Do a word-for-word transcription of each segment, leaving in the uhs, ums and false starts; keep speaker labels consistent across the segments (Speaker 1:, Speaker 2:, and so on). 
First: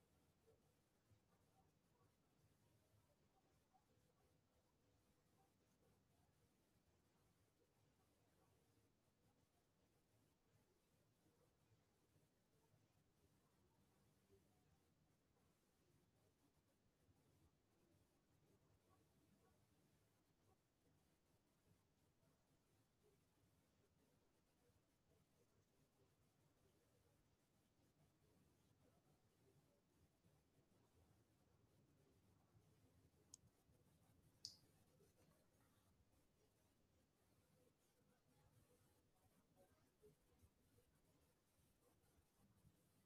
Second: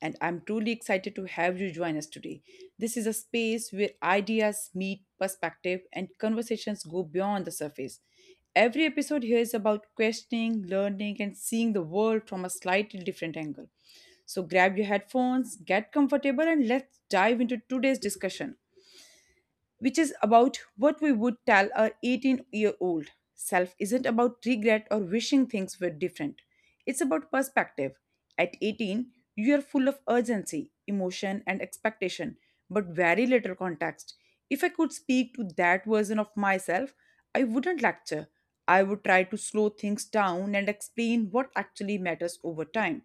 Speaker 1: and I'm truly excited to have you join us today. This is a space where ideas meet perspective and conversations go beyond the surface. Every episode here is about questioning, learning, and seeing the world from a slightly different angle. So grab your headphones, get comfortable, and let's dive into today's discussion which is about what we would tell our eighteen year old self isn't about regret or wishing things were different. It's about perspective. At eighteen, you are full of urgency, emotion, and expectation, but very little context. If I could speak to that version of myself, I wouldn't lecture. I would try to slow things down and explain what actually matters over time.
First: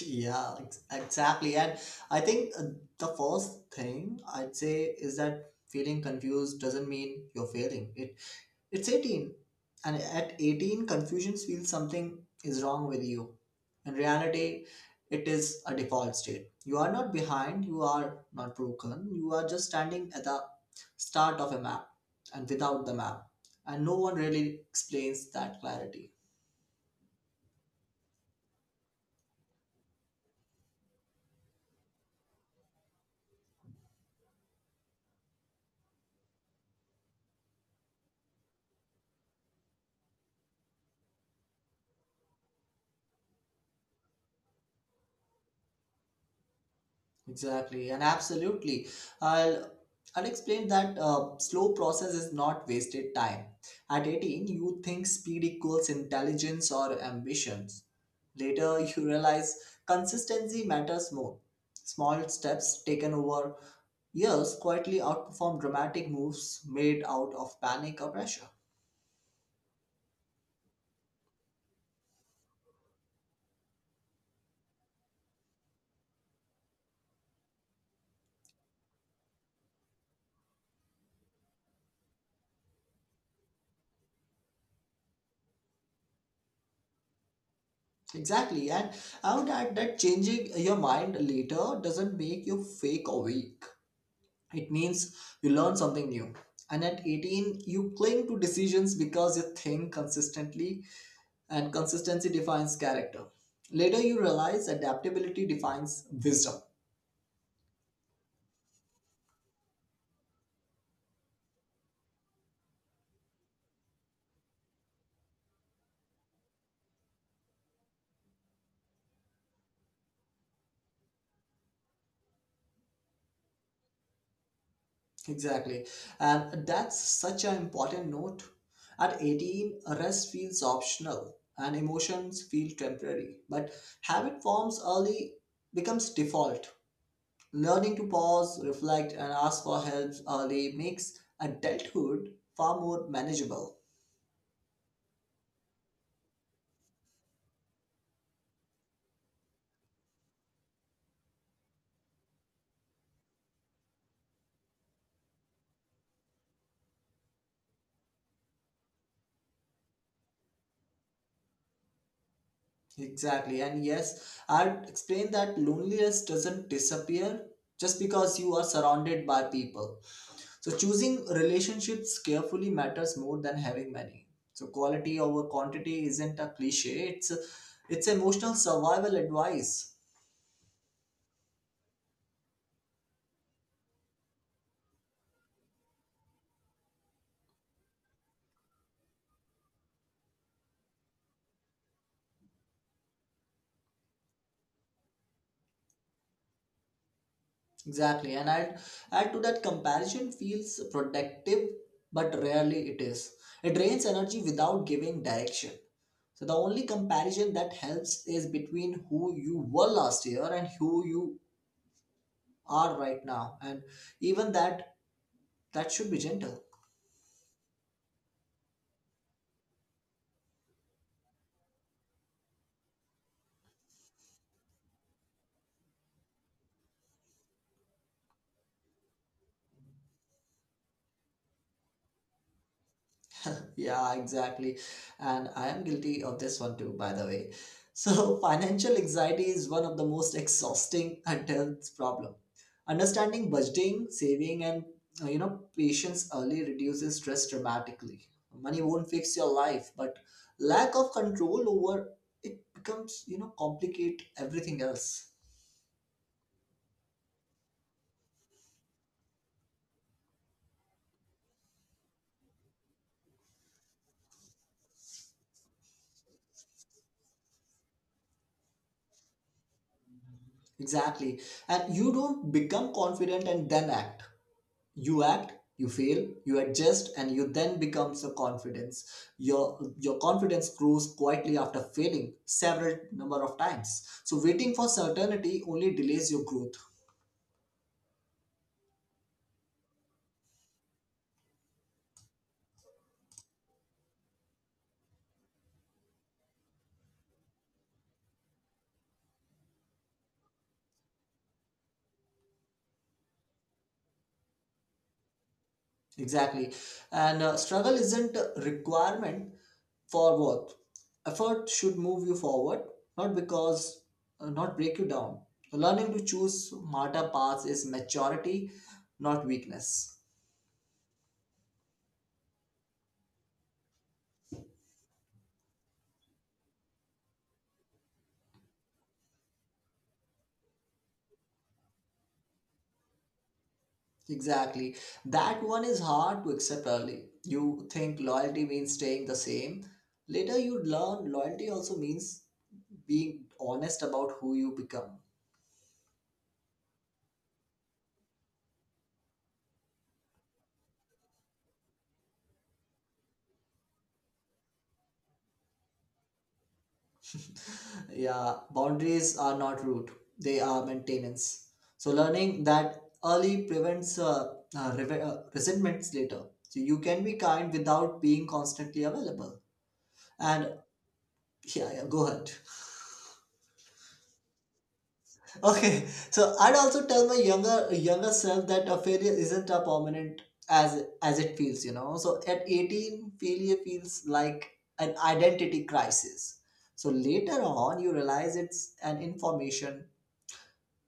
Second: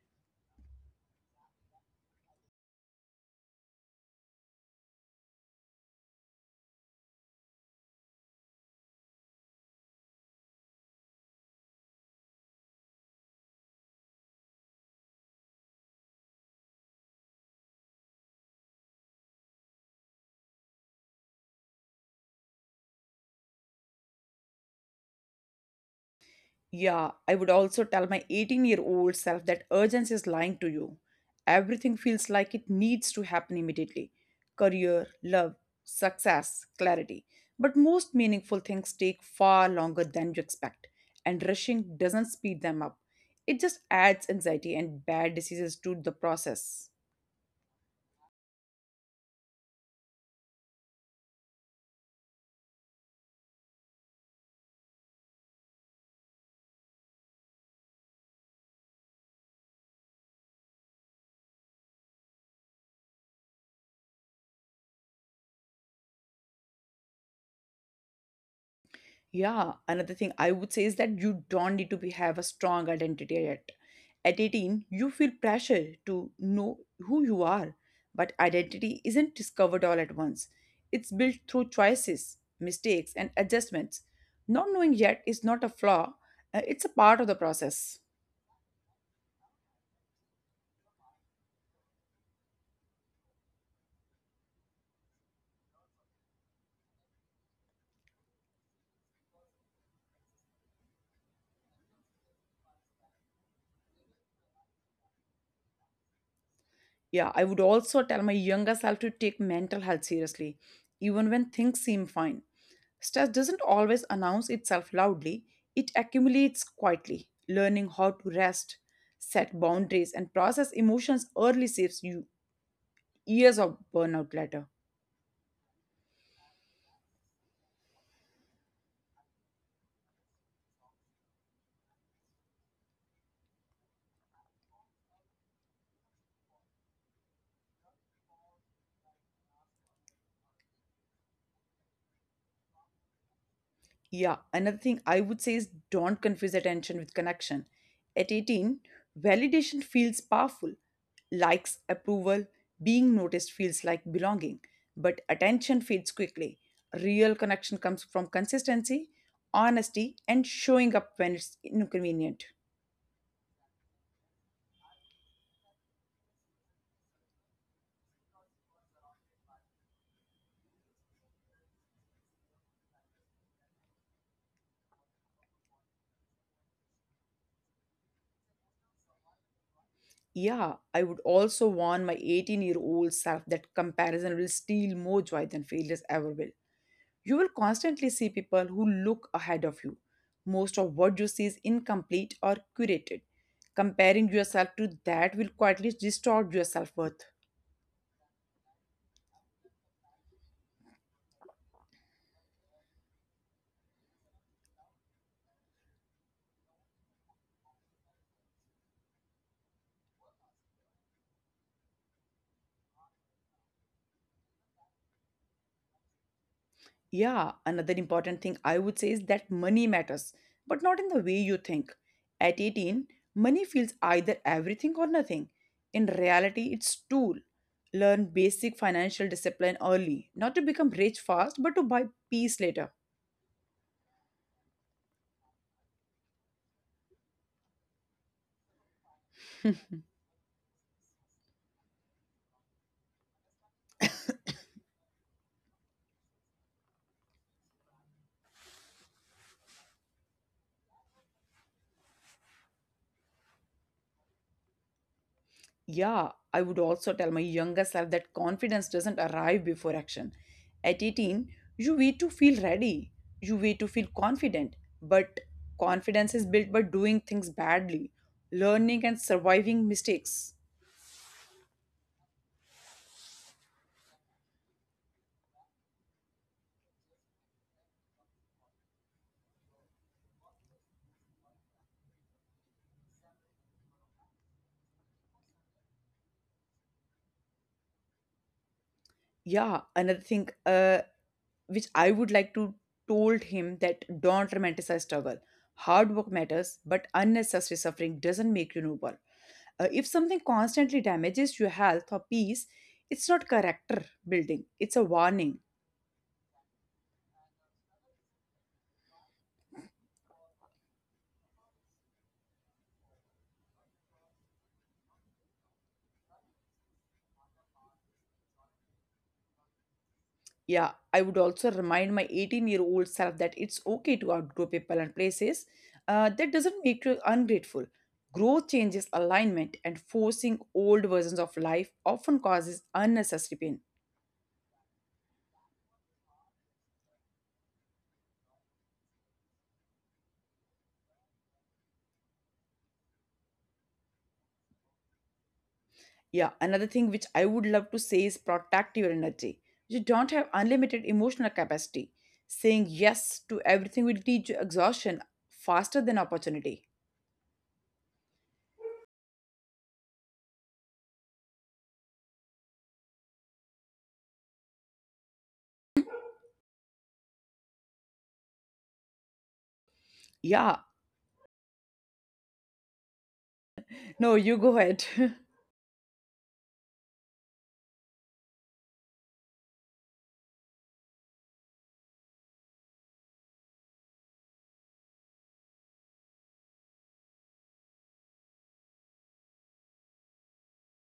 Speaker 2: Yeah, ex- exactly. And I think uh, the first thing I'd say is that feeling confused doesn't mean you're failing. It it's eighteen. And at eighteen, confusion feels something is wrong with you. In reality, it is a default state. You are not behind, you are not broken. You are just standing at the start of a map and without the map. And no one really explains that clarity.
Speaker 1: Yeah, I would also tell my eighteen year old self that urgency is lying to you. Everything feels like it needs to happen immediately career, love, success, clarity. But most meaningful things take far longer than you expect, and rushing doesn't speed them up. It just adds anxiety and bad diseases to the process.
Speaker 2: Exactly, and absolutely. I'll I'll explain that uh, slow process is not wasted time. At eighteen, you think speed equals intelligence or ambitions. Later, you realize consistency matters more. Small steps taken over years quietly outperform dramatic moves made out of panic or pressure.
Speaker 1: Yeah, another thing I would say is that you don't need to be, have a strong identity yet. At eighteen, you feel pressure to know who you are, but identity isn't discovered all at once. It's built through choices, mistakes, and adjustments. Not knowing yet is not a flaw, uh, it's a part of the process.
Speaker 2: Exactly, and I would add that changing your mind later doesn't make you fake or weak. It means you learn something new. And at eighteen, you cling to decisions because you think consistently, and consistency defines character. Later, you realize adaptability defines wisdom.
Speaker 1: Yeah, I would also tell my younger self to take mental health seriously, even when things seem fine. Stress doesn't always announce itself loudly, it accumulates quietly. Learning how to rest, set boundaries, and process emotions early saves you years of burnout later.
Speaker 2: Exactly. And that's such an important note. At eighteen, rest feels optional and emotions feel temporary, but habit forms early becomes default. Learning to pause, reflect, and ask for help early makes adulthood far more manageable.
Speaker 1: Yeah, another thing I would say is don't confuse attention with connection. At eighteen, validation feels powerful. Likes, approval, being noticed feels like belonging, but attention fades quickly. Real connection comes from consistency, honesty, and showing up when it's inconvenient.
Speaker 2: Exactly. And yes, I'd explain that loneliness doesn't disappear just because you are surrounded by people. So choosing relationships carefully matters more than having many. So quality over quantity isn't a cliche. It's a, it's emotional survival advice.
Speaker 1: Yeah, I would also warn my eighteen year old self that comparison will steal more joy than failures ever will. You will constantly see people who look ahead of you. Most of what you see is incomplete or curated. Comparing yourself to that will quietly distort your self worth.
Speaker 2: Exactly, and add add to that comparison feels productive, but rarely it is. It drains energy without giving direction. So the only comparison that helps is between who you were last year and who you are right now, and even that that should be gentle.
Speaker 1: Yeah, another important thing I would say is that money matters, but not in the way you think. At eighteen, money feels either everything or nothing. In reality, it's tool. Learn basic financial discipline early, not to become rich fast, but to buy peace later.
Speaker 2: Yeah, exactly. And I am guilty of this one too, by the way. So, financial anxiety is one of the most exhausting adult problem. Understanding budgeting, saving, and uh, you know, patience early reduces stress dramatically. Money won't fix your life, but lack of control over it becomes, you know, complicate everything else.
Speaker 1: Yeah, I would also tell my younger self that confidence doesn't arrive before action. At eighteen, you wait to feel ready, you wait to feel confident, but confidence is built by doing things badly, learning and surviving mistakes.
Speaker 2: Exactly. And you don't become confident and then act. You act, you fail, you adjust, and you then becomes your confidence, your your confidence grows quietly after failing several number of times. So waiting for certainty only delays your growth.
Speaker 1: Yeah, another thing uh, which I would like to told him that don't romanticize struggle. Hard work matters, but unnecessary suffering doesn't make you noble. Uh, if something constantly damages your health or peace, it's not character building, it's a warning.
Speaker 2: Exactly, and uh, struggle isn't a requirement for worth. Effort should move you forward, not because uh, not break you down. Learning to choose smarter paths is maturity, not weakness.
Speaker 1: Yeah, I would also remind my eighteen year old self that it's okay to outgrow people and places. Uh, that doesn't make you ungrateful. Growth changes alignment, and forcing old versions of life often causes unnecessary pain.
Speaker 2: Exactly. That one is hard to accept early. You think loyalty means staying the same. Later, you learn loyalty also means being honest about who you become.
Speaker 1: Yeah, another thing which I would love to say is protect your energy. You don't have unlimited emotional capacity. Saying yes to everything will teach you exhaustion faster than opportunity.
Speaker 2: Yeah, boundaries are not rude, they are maintenance. So, learning that early prevents uh, uh, reve- uh, resentments later. So, you can be kind without being constantly available. And
Speaker 1: Yeah,
Speaker 2: yeah, yeah, go ahead.
Speaker 1: no, you go ahead.
Speaker 2: Okay, so I'd also tell my younger younger self that a failure isn't a permanent as as it feels, you know. So at eighteen, failure feels like an identity crisis. So later on, you realize it's an information,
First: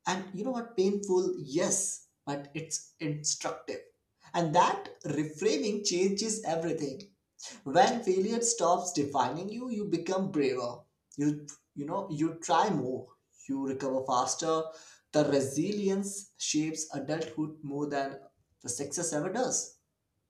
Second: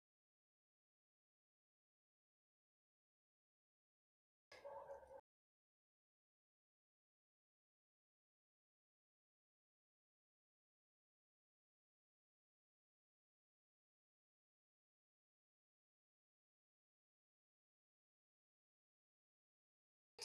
Speaker 2: and you know what, painful, yes, but it's instructive, and that reframing changes everything. When failure stops defining you, you become braver, you you know, you try more, you recover faster. The resilience shapes adulthood more than the success ever does.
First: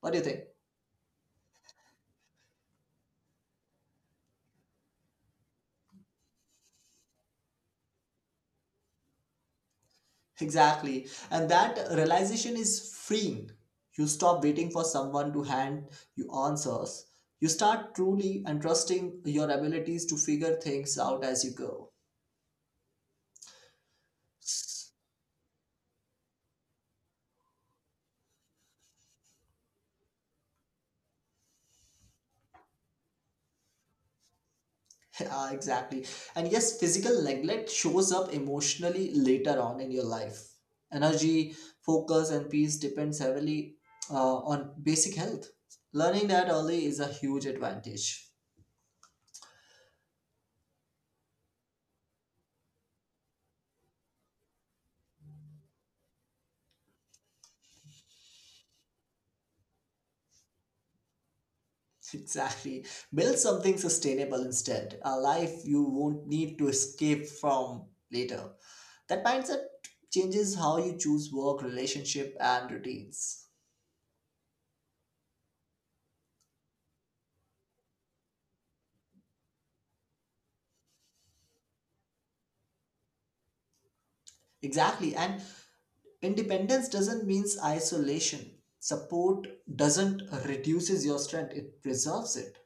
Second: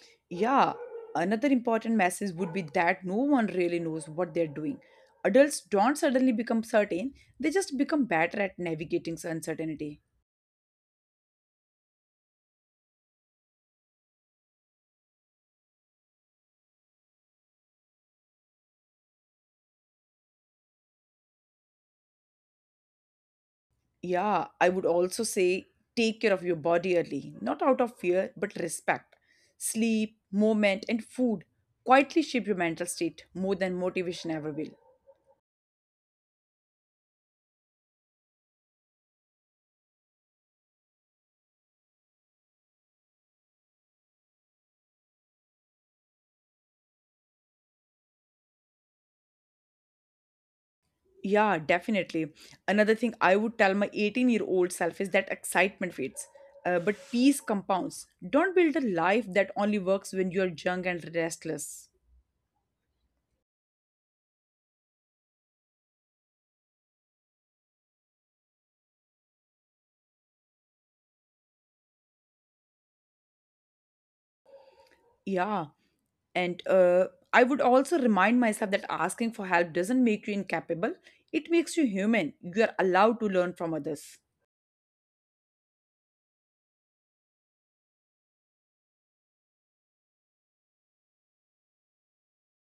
Speaker 2: What do you think?
Speaker 1: Yeah, another important message would be that no one really knows what they're doing. Adults don't suddenly become certain, they just become better at navigating uncertainty.
Speaker 2: Exactly, and that realization is freeing. You stop waiting for someone to hand you answers. You start truly and trusting your abilities to figure things out as you go.
Speaker 1: Yeah, I would also say take care of your body early, not out of fear, but respect. Sleep, movement, and food quietly shape your mental state more than motivation ever will.
Speaker 2: Uh, exactly. And yes, physical neglect shows up emotionally later on in your life. Energy, focus, and peace depends heavily uh, on basic health. Learning that early is a huge advantage.
Speaker 1: Yeah, definitely. Another thing I would tell my eighteen year old self is that excitement fades, uh, but peace compounds. Don't build a life that only works when you are young and restless.
Speaker 2: Exactly. Build something sustainable instead, a life you won't need to escape from later. That mindset changes how you choose work, relationship, and routines.
Speaker 1: Yeah, And uh, I would also remind myself that asking for help doesn't make you incapable, it makes you human. You are allowed to learn from others.
Speaker 2: Exactly. And independence doesn't means isolation. Support doesn't reduces your strength; it preserves it.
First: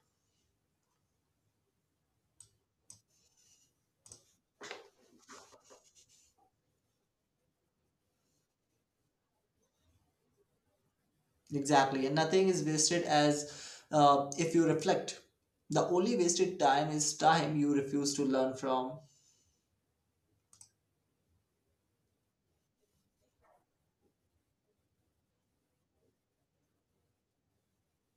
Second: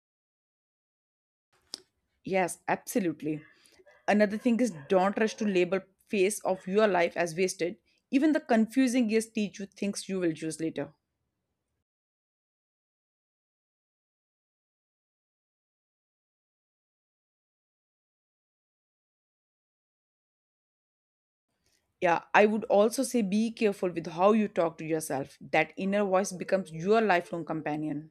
Speaker 1: Yes, absolutely. Another thing is don't rush to label phase of your life as wasted. Even the confusing years teach you things you will use later.
Speaker 2: Exactly, and nothing is wasted as uh, if you reflect. The only wasted time is time you refuse to learn from.
Speaker 1: Yeah, I would also say be careful with how you talk to yourself. That inner voice becomes your lifelong companion.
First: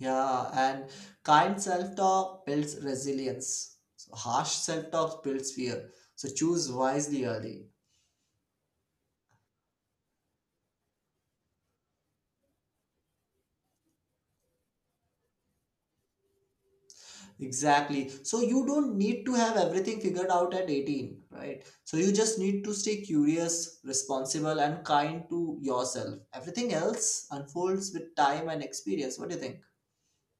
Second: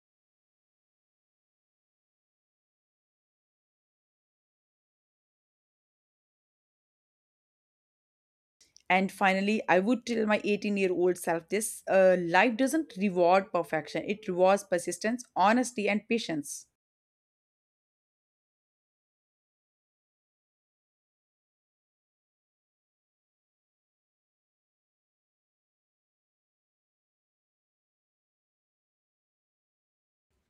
Speaker 2: Yeah, and kind self-talk builds resilience. So harsh self-talk builds fear. So choose wisely early.
Speaker 1: And finally, I would tell my eighteen year old self this uh, life doesn't reward perfection, it rewards persistence, honesty, and patience.
Speaker 2: Exactly. So you don't need to have everything figured out at eighteen, right? So you just need to stay curious, responsible, and kind to yourself. Everything else unfolds with time and experience. What do you think?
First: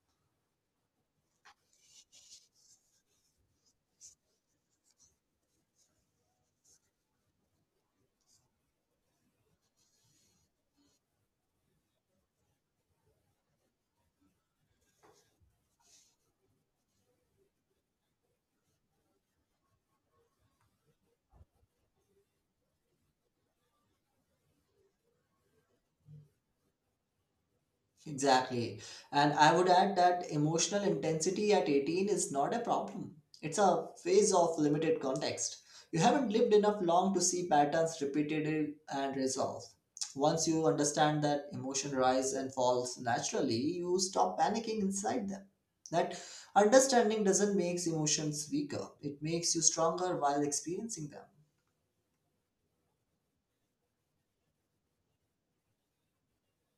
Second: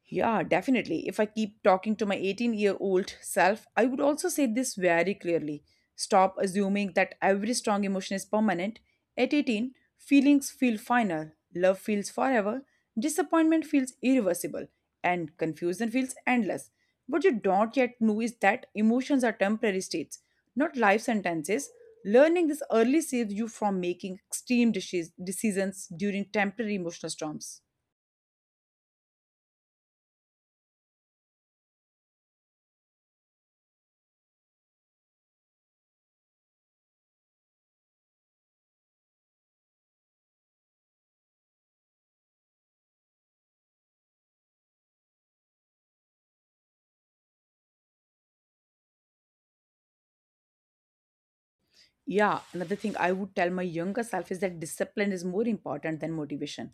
Speaker 1: Yeah, definitely. If I keep talking to my eighteen year old self, I would also say this very clearly. Stop assuming that every strong emotion is permanent. At eighteen, feelings feel final, love feels forever, disappointment feels irreversible, and confusion feels endless. What you don't yet know is that emotions are temporary states, not life sentences. Learning this early saves you from making extreme decis- decisions during temporary emotional storms.
Speaker 2: Exactly. And I would add that emotional intensity at eighteen is not a problem. It's a phase of limited context. You haven't lived enough long to see patterns repeated and resolve. Once you understand that emotion rise and falls naturally, you stop panicking inside them. That understanding doesn't make emotions weaker, it makes you stronger while experiencing them.
Speaker 1: Yeah, another thing I would tell my younger self is that discipline is more important than motivation.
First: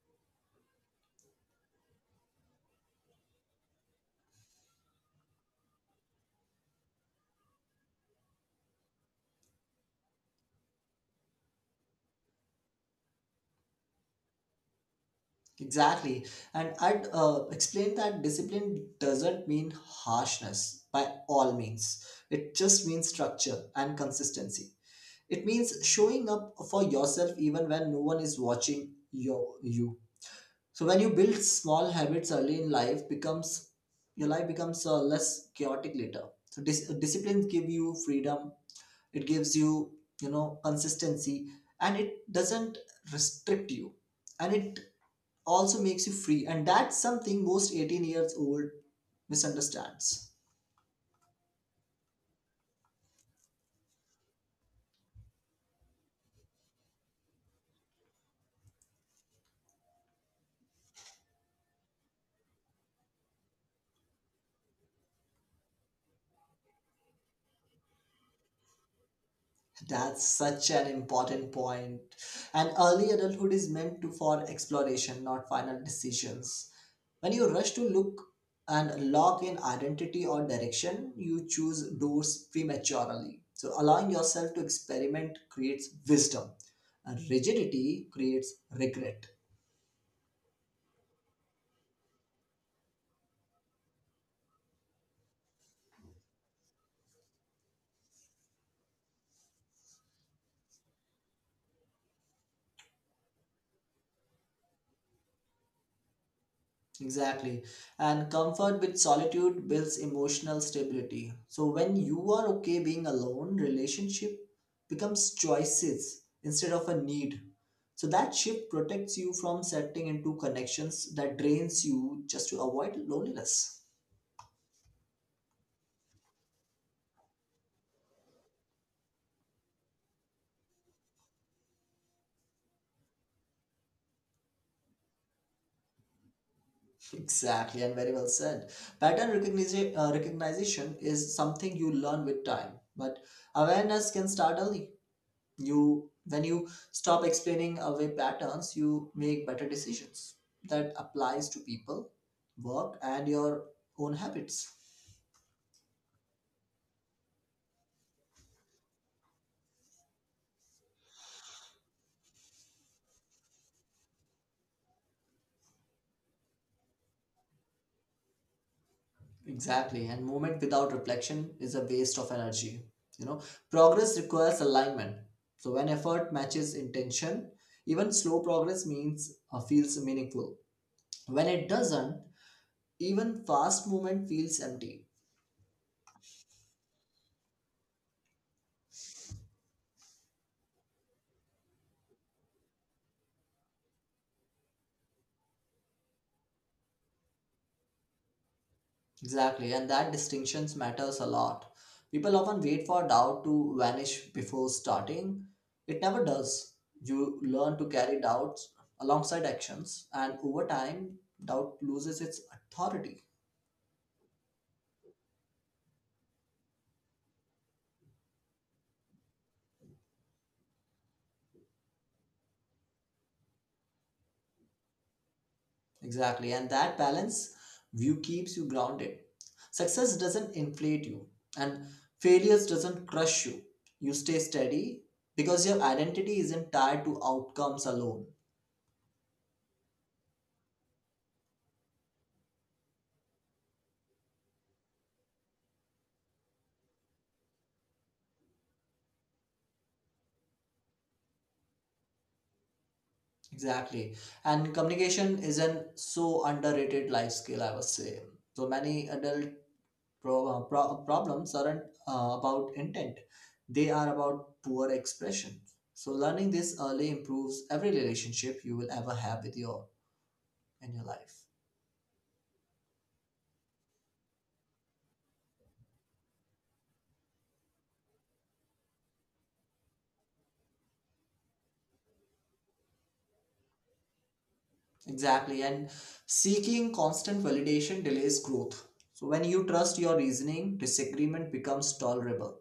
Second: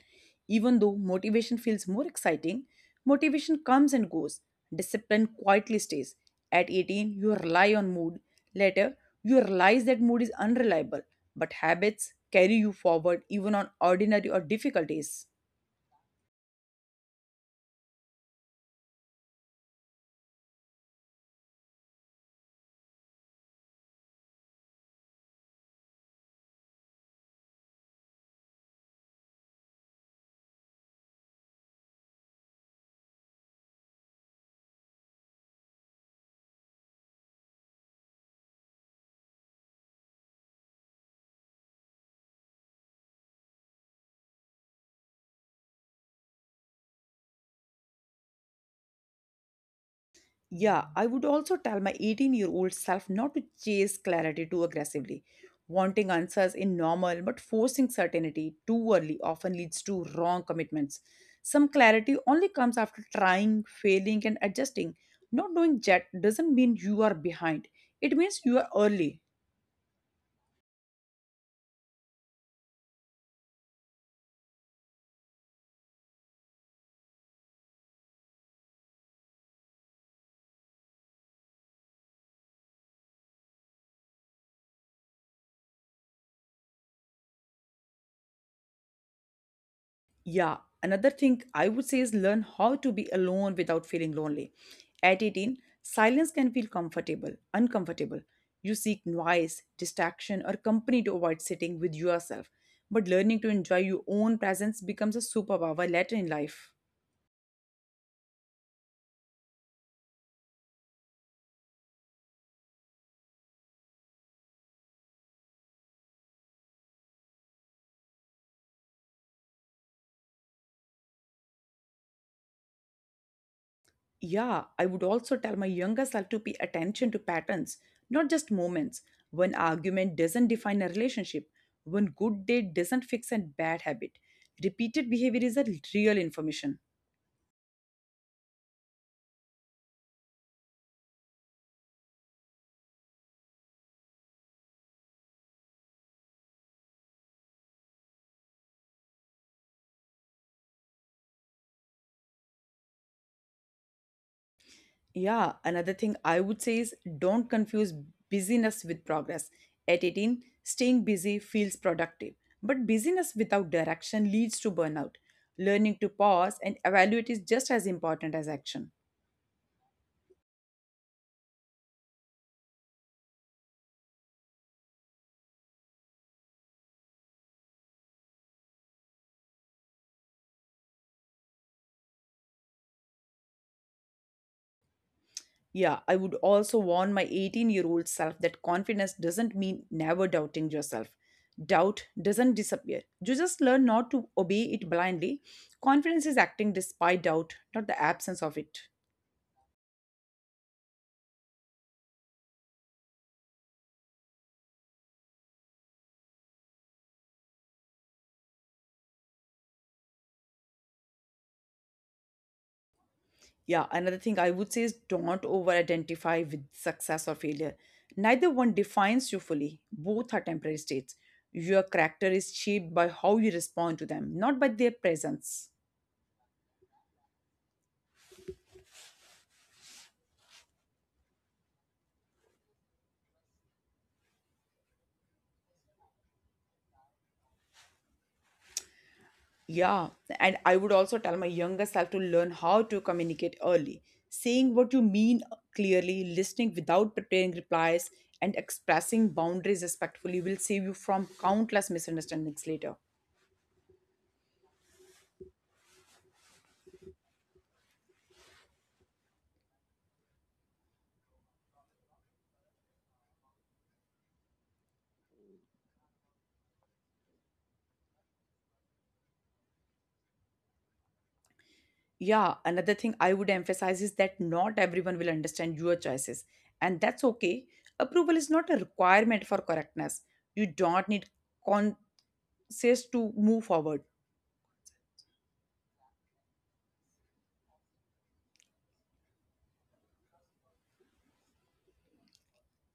Speaker 1: Even though motivation feels more exciting, motivation comes and goes. Discipline quietly stays. At eighteen, you rely on mood. Later, you realize that mood is unreliable, but habits carry you forward even on ordinary or difficult days.
Speaker 2: Exactly. And I'd uh, explain that discipline doesn't mean harshness by all means. It just means structure and consistency. It means showing up for yourself even when no one is watching your you. So when you build small habits early in life, becomes your life becomes uh, less chaotic later. So dis- disciplines give you freedom. It gives you, you know, consistency, and it doesn't restrict you, and it also makes you free, and that's something most eighteen years old misunderstands.
Speaker 1: Yeah, I would also tell my eighteen year old self not to chase clarity too aggressively. Wanting answers in normal but forcing certainty too early often leads to wrong commitments. Some clarity only comes after trying, failing, and adjusting. Not doing yet doesn't mean you are behind, it means you are early.
Speaker 2: That's such an important point point. And early adulthood is meant to for exploration, not final decisions. When you rush to look and lock in identity or direction, you choose doors prematurely, so allowing yourself to experiment creates wisdom, and rigidity creates regret.
Speaker 1: Yeah, another thing I would say is learn how to be alone without feeling lonely. At eighteen, silence can feel comfortable, uncomfortable. You seek noise, distraction, or company to avoid sitting with yourself. But learning to enjoy your own presence becomes a superpower later in life.
Speaker 2: Exactly. And comfort with solitude builds emotional stability. So when you are okay being alone, relationship becomes choices instead of a need. So that shift protects you from settling into connections that drains you just to avoid loneliness.
Speaker 1: Yeah, I would also tell my younger self to pay attention to patterns, not just moments. One argument doesn't define a relationship, one good day doesn't fix a bad habit. Repeated behavior is a real information.
Speaker 2: Exactly, and very well said. Pattern recognition, uh, recognition is something you learn with time, but awareness can startle you. When you stop explaining away patterns, you make better decisions. That applies to people, work, and your own habits.
Speaker 1: Yeah, another thing I would say is don't confuse busyness with progress. At eighteen, staying busy feels productive, but busyness without direction leads to burnout. Learning to pause and evaluate is just as important as action.
Speaker 2: Exactly, and movement without reflection is a waste of energy, you know. Progress requires alignment, so when effort matches intention, even slow progress means uh, feels meaningful. When it doesn't, even fast movement feels empty.
Speaker 1: Yeah, I would also warn my eighteen year old self that confidence doesn't mean never doubting yourself. Doubt doesn't disappear. You just learn not to obey it blindly. Confidence is acting despite doubt, not the absence of it.
Speaker 2: Exactly, and that distinctions matters a lot. People often wait for doubt to vanish before starting. It never does. You learn to carry doubts alongside actions, and over time, doubt loses its authority.
Speaker 1: Yeah, another thing I would say is don't over identify with success or failure. Neither one defines you fully, both are temporary states. Your character is shaped by how you respond to them, not by their presence.
Speaker 2: Exactly, and that balance view keeps you grounded. Success doesn't inflate you, and failures doesn't crush you. You stay steady because your identity isn't tied to outcomes alone.
Speaker 1: Yeah, and I would also tell my younger self to learn how to communicate early, saying what you mean uh, clearly, listening without preparing replies, and expressing boundaries respectfully will save you from countless misunderstandings later.
Speaker 2: Exactly. And communication is an so underrated life skill, I would say. So many adult pro- uh, pro- problems aren't uh, about intent, they are about poor expression. So learning this early improves every relationship you will ever have with your in your life.
Speaker 1: Yeah, another thing I would emphasize is that not everyone will understand your choices, and that's okay. Approval is not a requirement for correctness. You don't need con- says to move forward.
Speaker 2: Exactly. And seeking constant validation delays growth. So when you trust your reasoning, disagreement becomes tolerable.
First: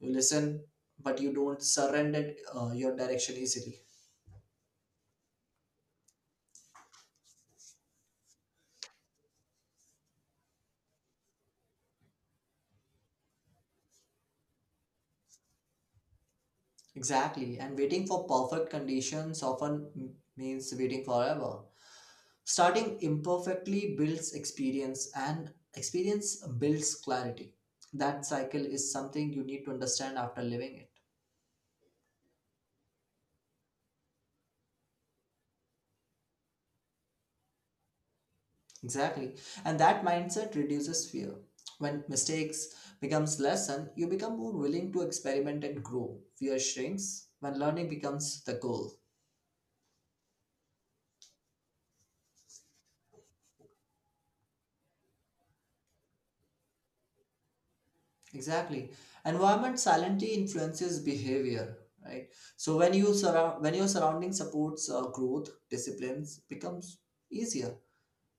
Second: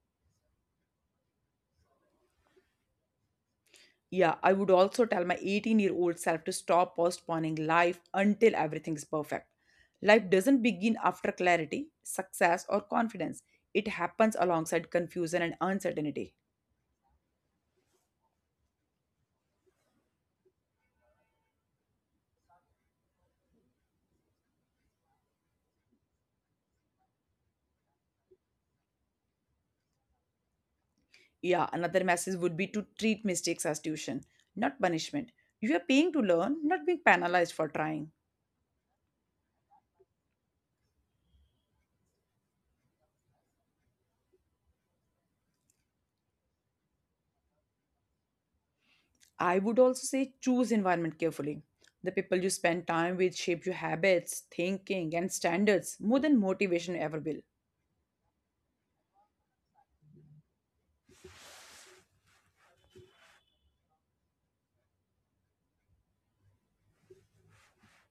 Speaker 2: You listen, but you don't surrender uh, your direction easily.
Speaker 1: Yeah, I would also tell my eighteen year old self to stop postponing life until everything's perfect. Life doesn't begin after clarity, success, or confidence, it happens alongside confusion and uncertainty.
Speaker 2: Exactly, and waiting for perfect conditions often m- means waiting forever. Starting imperfectly builds experience, and experience builds clarity. That cycle is something you need to understand after living it.
Speaker 1: Yeah, another message would be to treat mistakes as tuition, not punishment. You are paying to learn, not being penalized for trying.
Speaker 2: Exactly, and that mindset reduces fear. When mistakes becomes lesson, you become more willing to experiment and grow. Fear shrinks when learning becomes the goal.
Speaker 1: I would also say choose environment carefully. The people you spend time with shape your habits, thinking, and standards more than motivation ever will.
Speaker 2: Exactly. Environment silently influences behavior, right? So when you surround when your surrounding supports uh, growth, disciplines becomes easier.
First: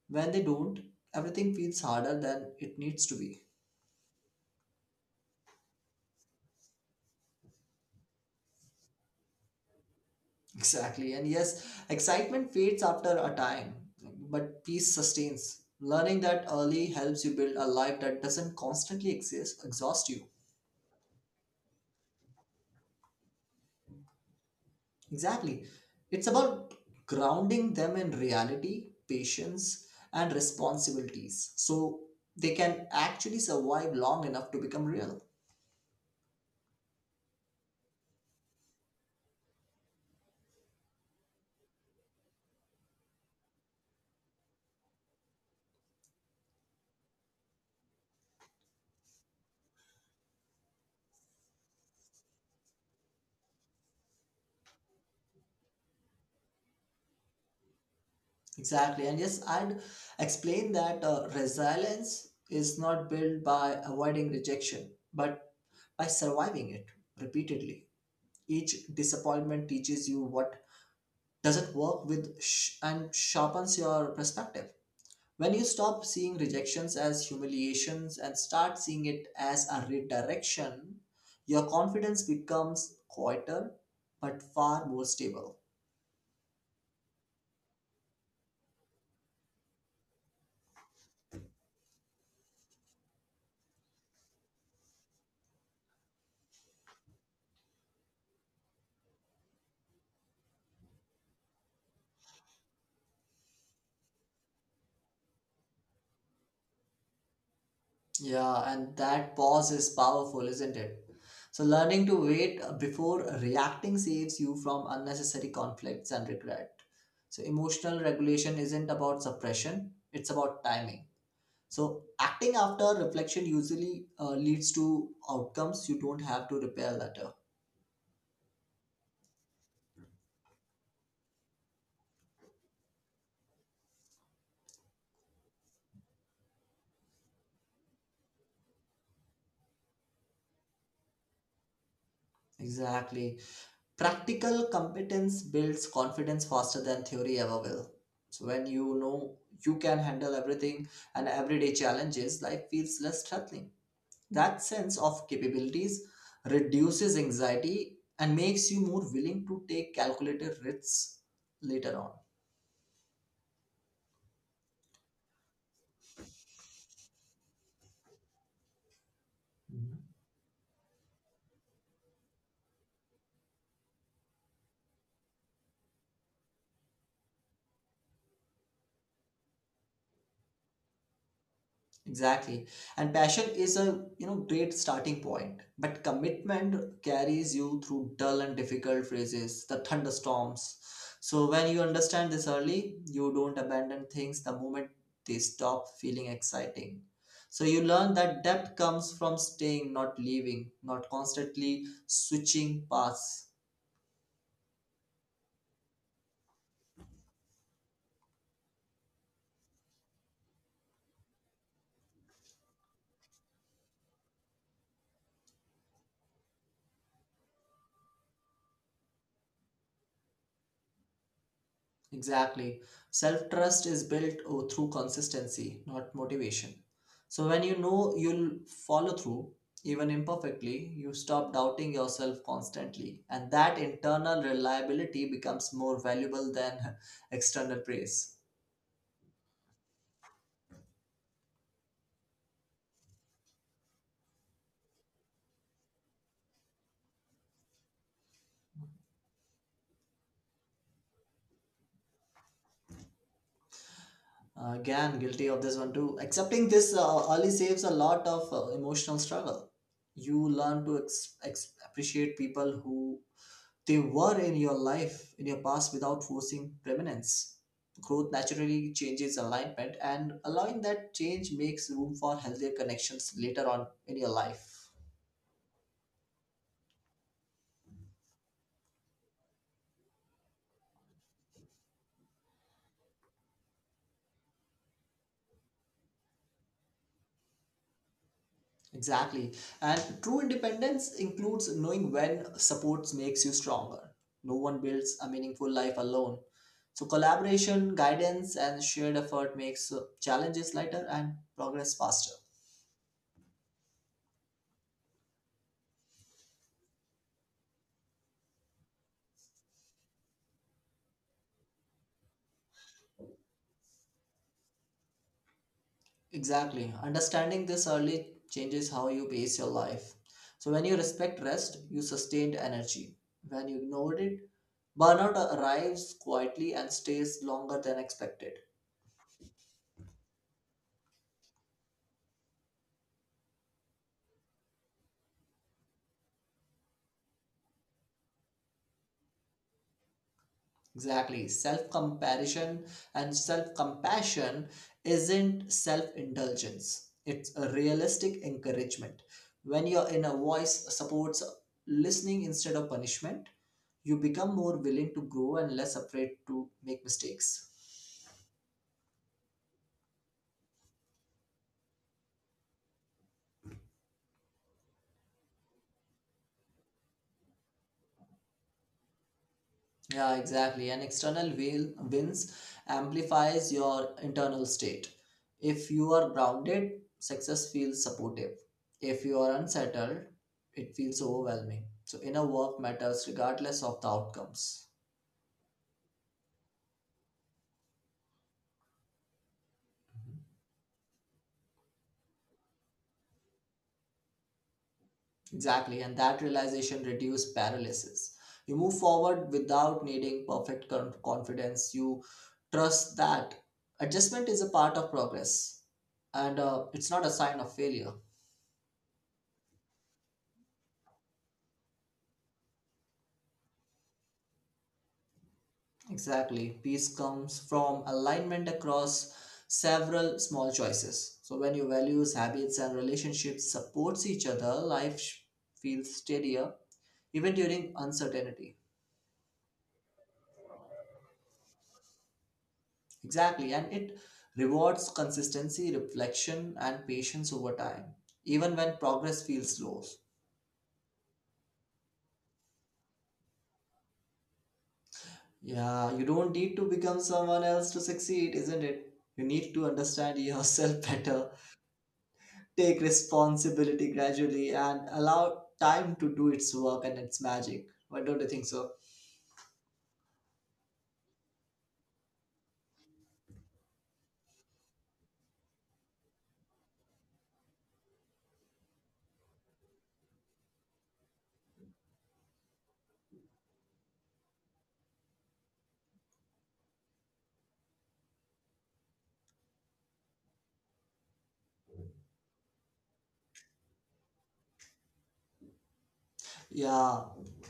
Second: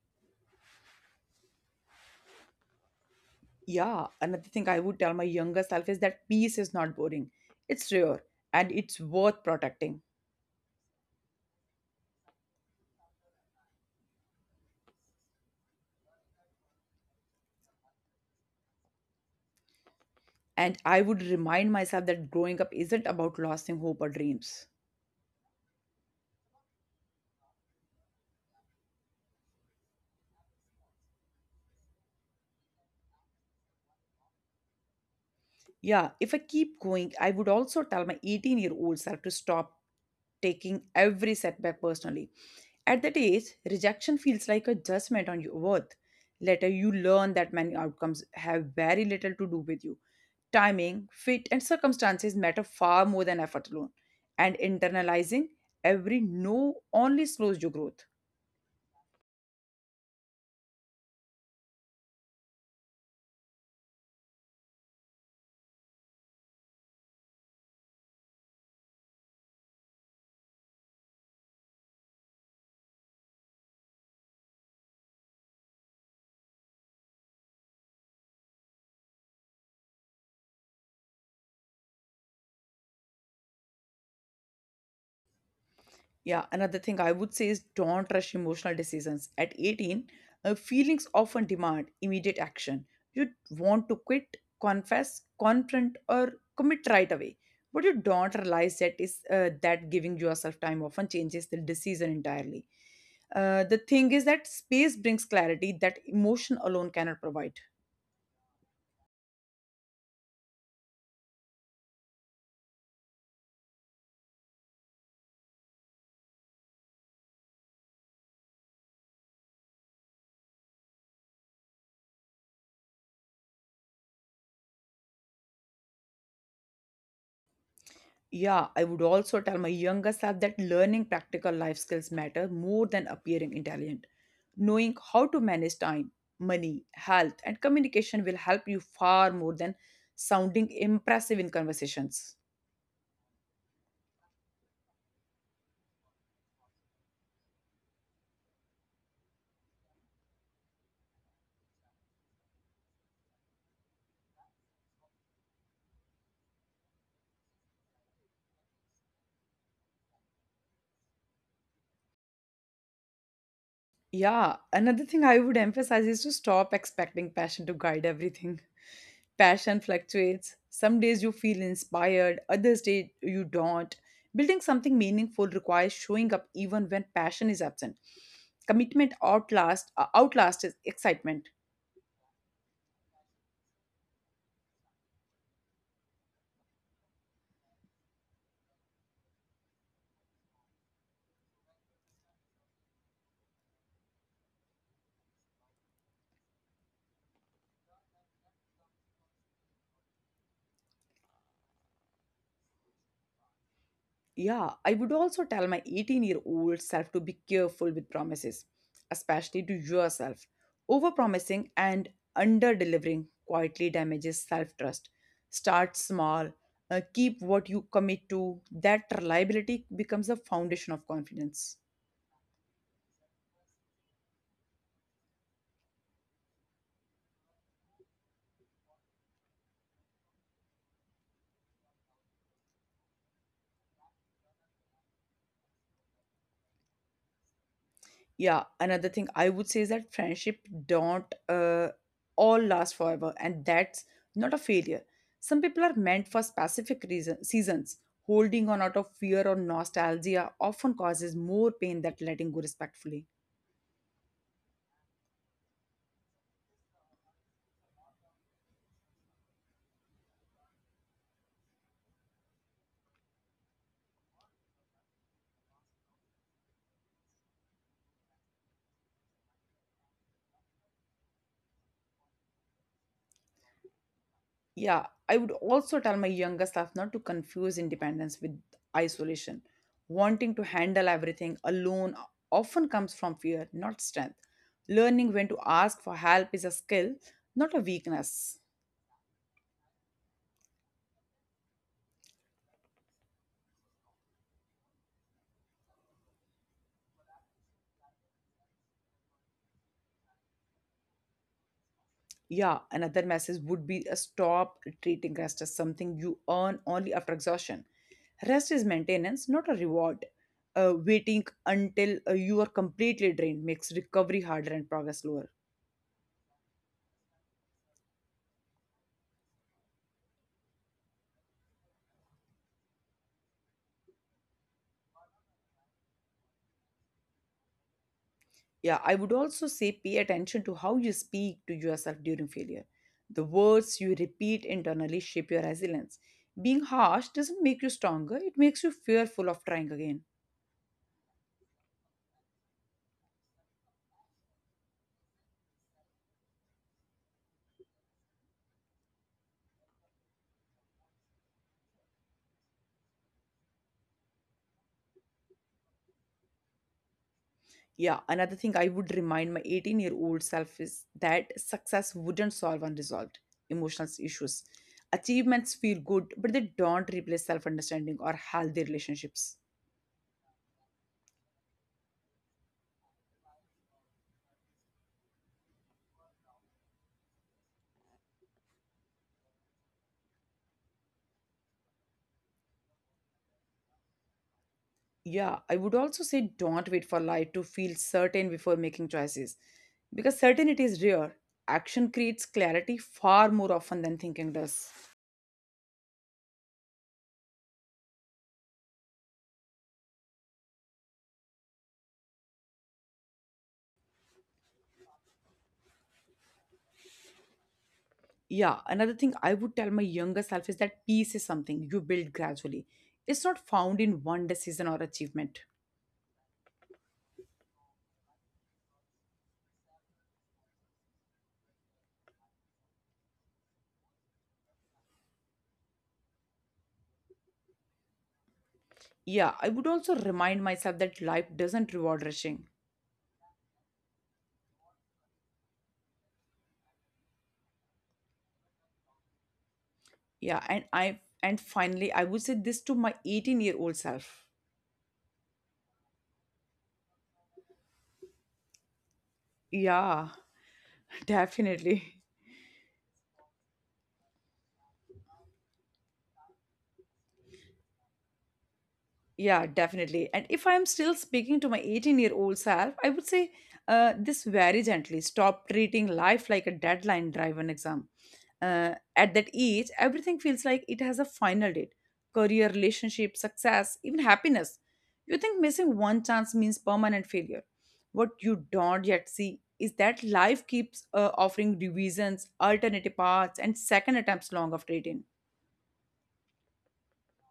Speaker 2: When they don't, everything feels harder than it needs to be.
Speaker 1: Yeah, another thing I would tell my younger self is that peace is not boring. It's rare and it's worth protecting.
Speaker 2: Exactly. And yes, excitement fades after a time, but peace sustains. Learning that early helps you build a life that doesn't constantly exist, exhaust you.
Speaker 1: And I would remind myself that growing up isn't about losing hope or dreams.
Speaker 2: Exactly. It's about grounding them in reality, patience, and responsibilities so they can actually survive long enough to become real.
Speaker 1: Yeah, if I keep going, I would also tell my eighteen year old self to stop taking every setback personally. At that age, rejection feels like a judgment on your worth. Later, you learn that many outcomes have very little to do with you. Timing, fit, and circumstances matter far more than effort alone, and internalizing every no only slows your growth.
Speaker 2: Exactly. And yes, I'd explain that uh, resilience is not built by avoiding rejection, but by surviving it repeatedly. Each disappointment teaches you what doesn't work with sh- and sharpens your perspective. When you stop seeing rejections as humiliations and start seeing it as a redirection, your confidence becomes quieter but far more stable.
Speaker 1: Yeah, another thing I would say is don't rush emotional decisions. At eighteen, uh, feelings often demand immediate action. You want to quit, confess, confront, or commit right away. What you don't realize that is uh, that giving yourself time often changes the decision entirely. Uh, the thing is that space brings clarity that emotion alone cannot provide.
Speaker 2: Yeah, and that pause is powerful, isn't it? So, learning to wait before reacting saves you from unnecessary conflicts and regret. So, emotional regulation isn't about suppression, it's about timing. So, acting after reflection usually uh, leads to outcomes you don't have to repair later.
Speaker 1: Yeah, I would also tell my younger self that learning practical life skills matter more than appearing intelligent. Knowing how to manage time, money, health, and communication will help you far more than sounding impressive in conversations.
Speaker 2: Exactly. Practical competence builds confidence faster than theory ever will. So when you know you can handle everything and everyday challenges, life feels less threatening. That sense of capabilities reduces anxiety and makes you more willing to take calculated risks later on.
Speaker 1: Yeah, another thing I would emphasize is to stop expecting passion to guide everything. Passion fluctuates. Some days you feel inspired, others days you don't. Building something meaningful requires showing up even when passion is absent. Commitment outlast uh, outlasts excitement.
Speaker 2: Exactly. And passion is a, you know, great starting point, but commitment carries you through dull and difficult phases, the thunderstorms. So when you understand this early, you don't abandon things the moment they stop feeling exciting. So you learn that depth comes from staying, not leaving, not constantly switching paths.
Speaker 1: Yeah, I would also tell my eighteen year old self to be careful with promises, especially to yourself. Overpromising and under delivering quietly damages self trust. Start small, uh, keep what you commit to. That reliability becomes the foundation of confidence.
Speaker 2: Exactly. Self trust is built o- through consistency, not motivation. So when you know you'll follow through, even imperfectly, you stop doubting yourself constantly. And that internal reliability becomes more valuable than external praise.
Speaker 1: Yeah, another thing I would say is that friendship don't uh, all last forever, and that's not a failure. Some people are meant for specific reason, seasons. Holding on out of fear or nostalgia often causes more pain than letting go respectfully.
Speaker 2: Uh, Again, guilty of this one too. Accepting this uh, early saves a lot of uh, emotional struggle. You learn to ex- ex- appreciate people who they were in your life, in your past, without forcing permanence. Growth naturally changes alignment, and allowing that change makes room for healthier connections later on in your life.
Speaker 1: Yeah, I would also tell my younger self not to confuse independence with isolation. Wanting to handle everything alone often comes from fear, not strength. Learning when to ask for help is a skill, not a weakness.
Speaker 2: Exactly. And true independence includes knowing when support makes you stronger. No one builds a meaningful life alone. So, collaboration, guidance, and shared effort makes uh, challenges lighter and progress faster.
Speaker 1: Yeah, another message would be a stop treating rest as something you earn only after exhaustion. Rest is maintenance, not a reward. Uh, waiting until uh, you are completely drained makes recovery harder and progress slower.
Speaker 2: Exactly. Understanding this early changes how you pace your life. So, when you respect rest, you sustain energy. When you ignore it, burnout arrives quietly and stays longer than expected.
Speaker 1: Yeah, I would also say pay attention to how you speak to yourself during failure. The words you repeat internally shape your resilience. Being harsh doesn't make you stronger, it makes you fearful of trying again.
Speaker 2: Exactly. Self comparison and self compassion isn't self indulgence, it's a realistic encouragement. When your inner voice supports listening instead of punishment, you become more willing to grow and less afraid to make mistakes.
Speaker 1: Yeah, another thing I would remind my eighteen year old self is that success wouldn't solve unresolved emotional issues. Achievements feel good, but they don't replace self understanding or healthy relationships.
Speaker 2: Yeah, exactly. An external wheel wins amplifies your internal state. If you are grounded, success feels supportive. If you are unsettled, it feels overwhelming. So inner work matters regardless of the outcomes.
Speaker 1: Yeah, I would also say don't wait for life to feel certain before making choices because certainty is rare. Action creates clarity far more often than thinking does.
Speaker 2: Exactly, and that realization reduces paralysis. You move forward without needing perfect con- confidence. You trust that adjustment is a part of progress, and uh, it's not a sign of failure.
Speaker 1: Yeah, another thing I would tell my younger self is that peace is something you build gradually, it's not found in one decision or achievement.
Speaker 2: Exactly. Peace comes from alignment across several small choices. So when your values, habits and relationships supports each other, life sh- feels steadier even during uncertainty.
Speaker 1: Yeah, I would also remind myself that life doesn't reward rushing.
Speaker 2: Exactly. And it rewards consistency, reflection and patience over time, even when progress feels slow.
Speaker 1: Yeah and i and finally I would say this to my eighteen year old self.
Speaker 2: Yeah, you don't need to become someone else to succeed, isn't it? You need to understand
Speaker 1: Yeah.
Speaker 2: yourself better,
Speaker 1: Definitely.
Speaker 2: take responsibility gradually and allow time to do its work and its magic. Why don't you think so?
Speaker 1: Yeah, definitely. And if I'm still speaking to my eighteen year old self, I would say uh, this very gently. Stop treating life like a deadline driven exam. Uh, at that age, everything feels like it has a final date, career, relationship, success, even happiness. You think missing one chance means permanent failure. What you don't yet see is that life keeps uh, offering revisions, alternative paths, and second attempts long after eighteen.
Speaker 2: Yeah.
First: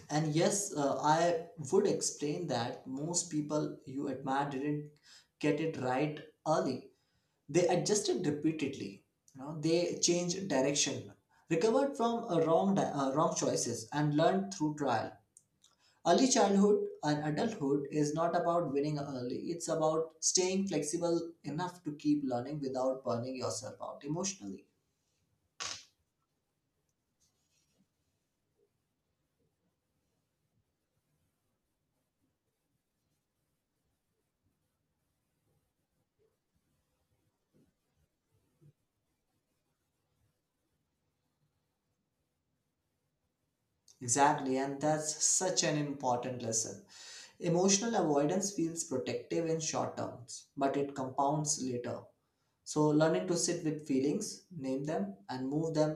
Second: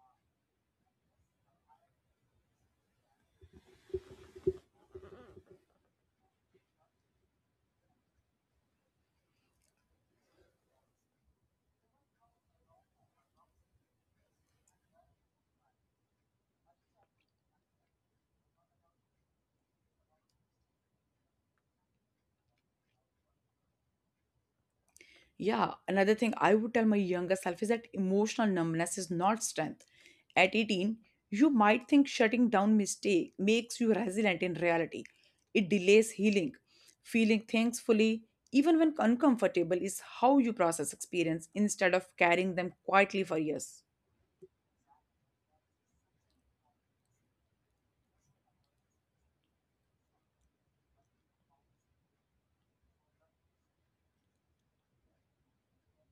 Speaker 2: And yes, uh, I would explain that most people you admire didn't get it right early. They adjusted repeatedly. You know, they changed direction, recovered from a wrong di- uh, wrong choices, and learned through trial. Early childhood and adulthood is not about winning early, it's about staying flexible enough to keep learning without burning yourself out emotionally.
Speaker 1: Yeah, another thing I would tell my younger self is that emotional numbness is not strength. At eighteen, you might think shutting down mistake makes you resilient in reality. It delays healing. Feeling things fully, even when uncomfortable, is how you process experience instead of carrying them quietly for years.
Speaker 2: Exactly, and that's such an important lesson. Emotional avoidance feels protective in short terms, but it compounds later. So, learning to sit with feelings, name them, and move them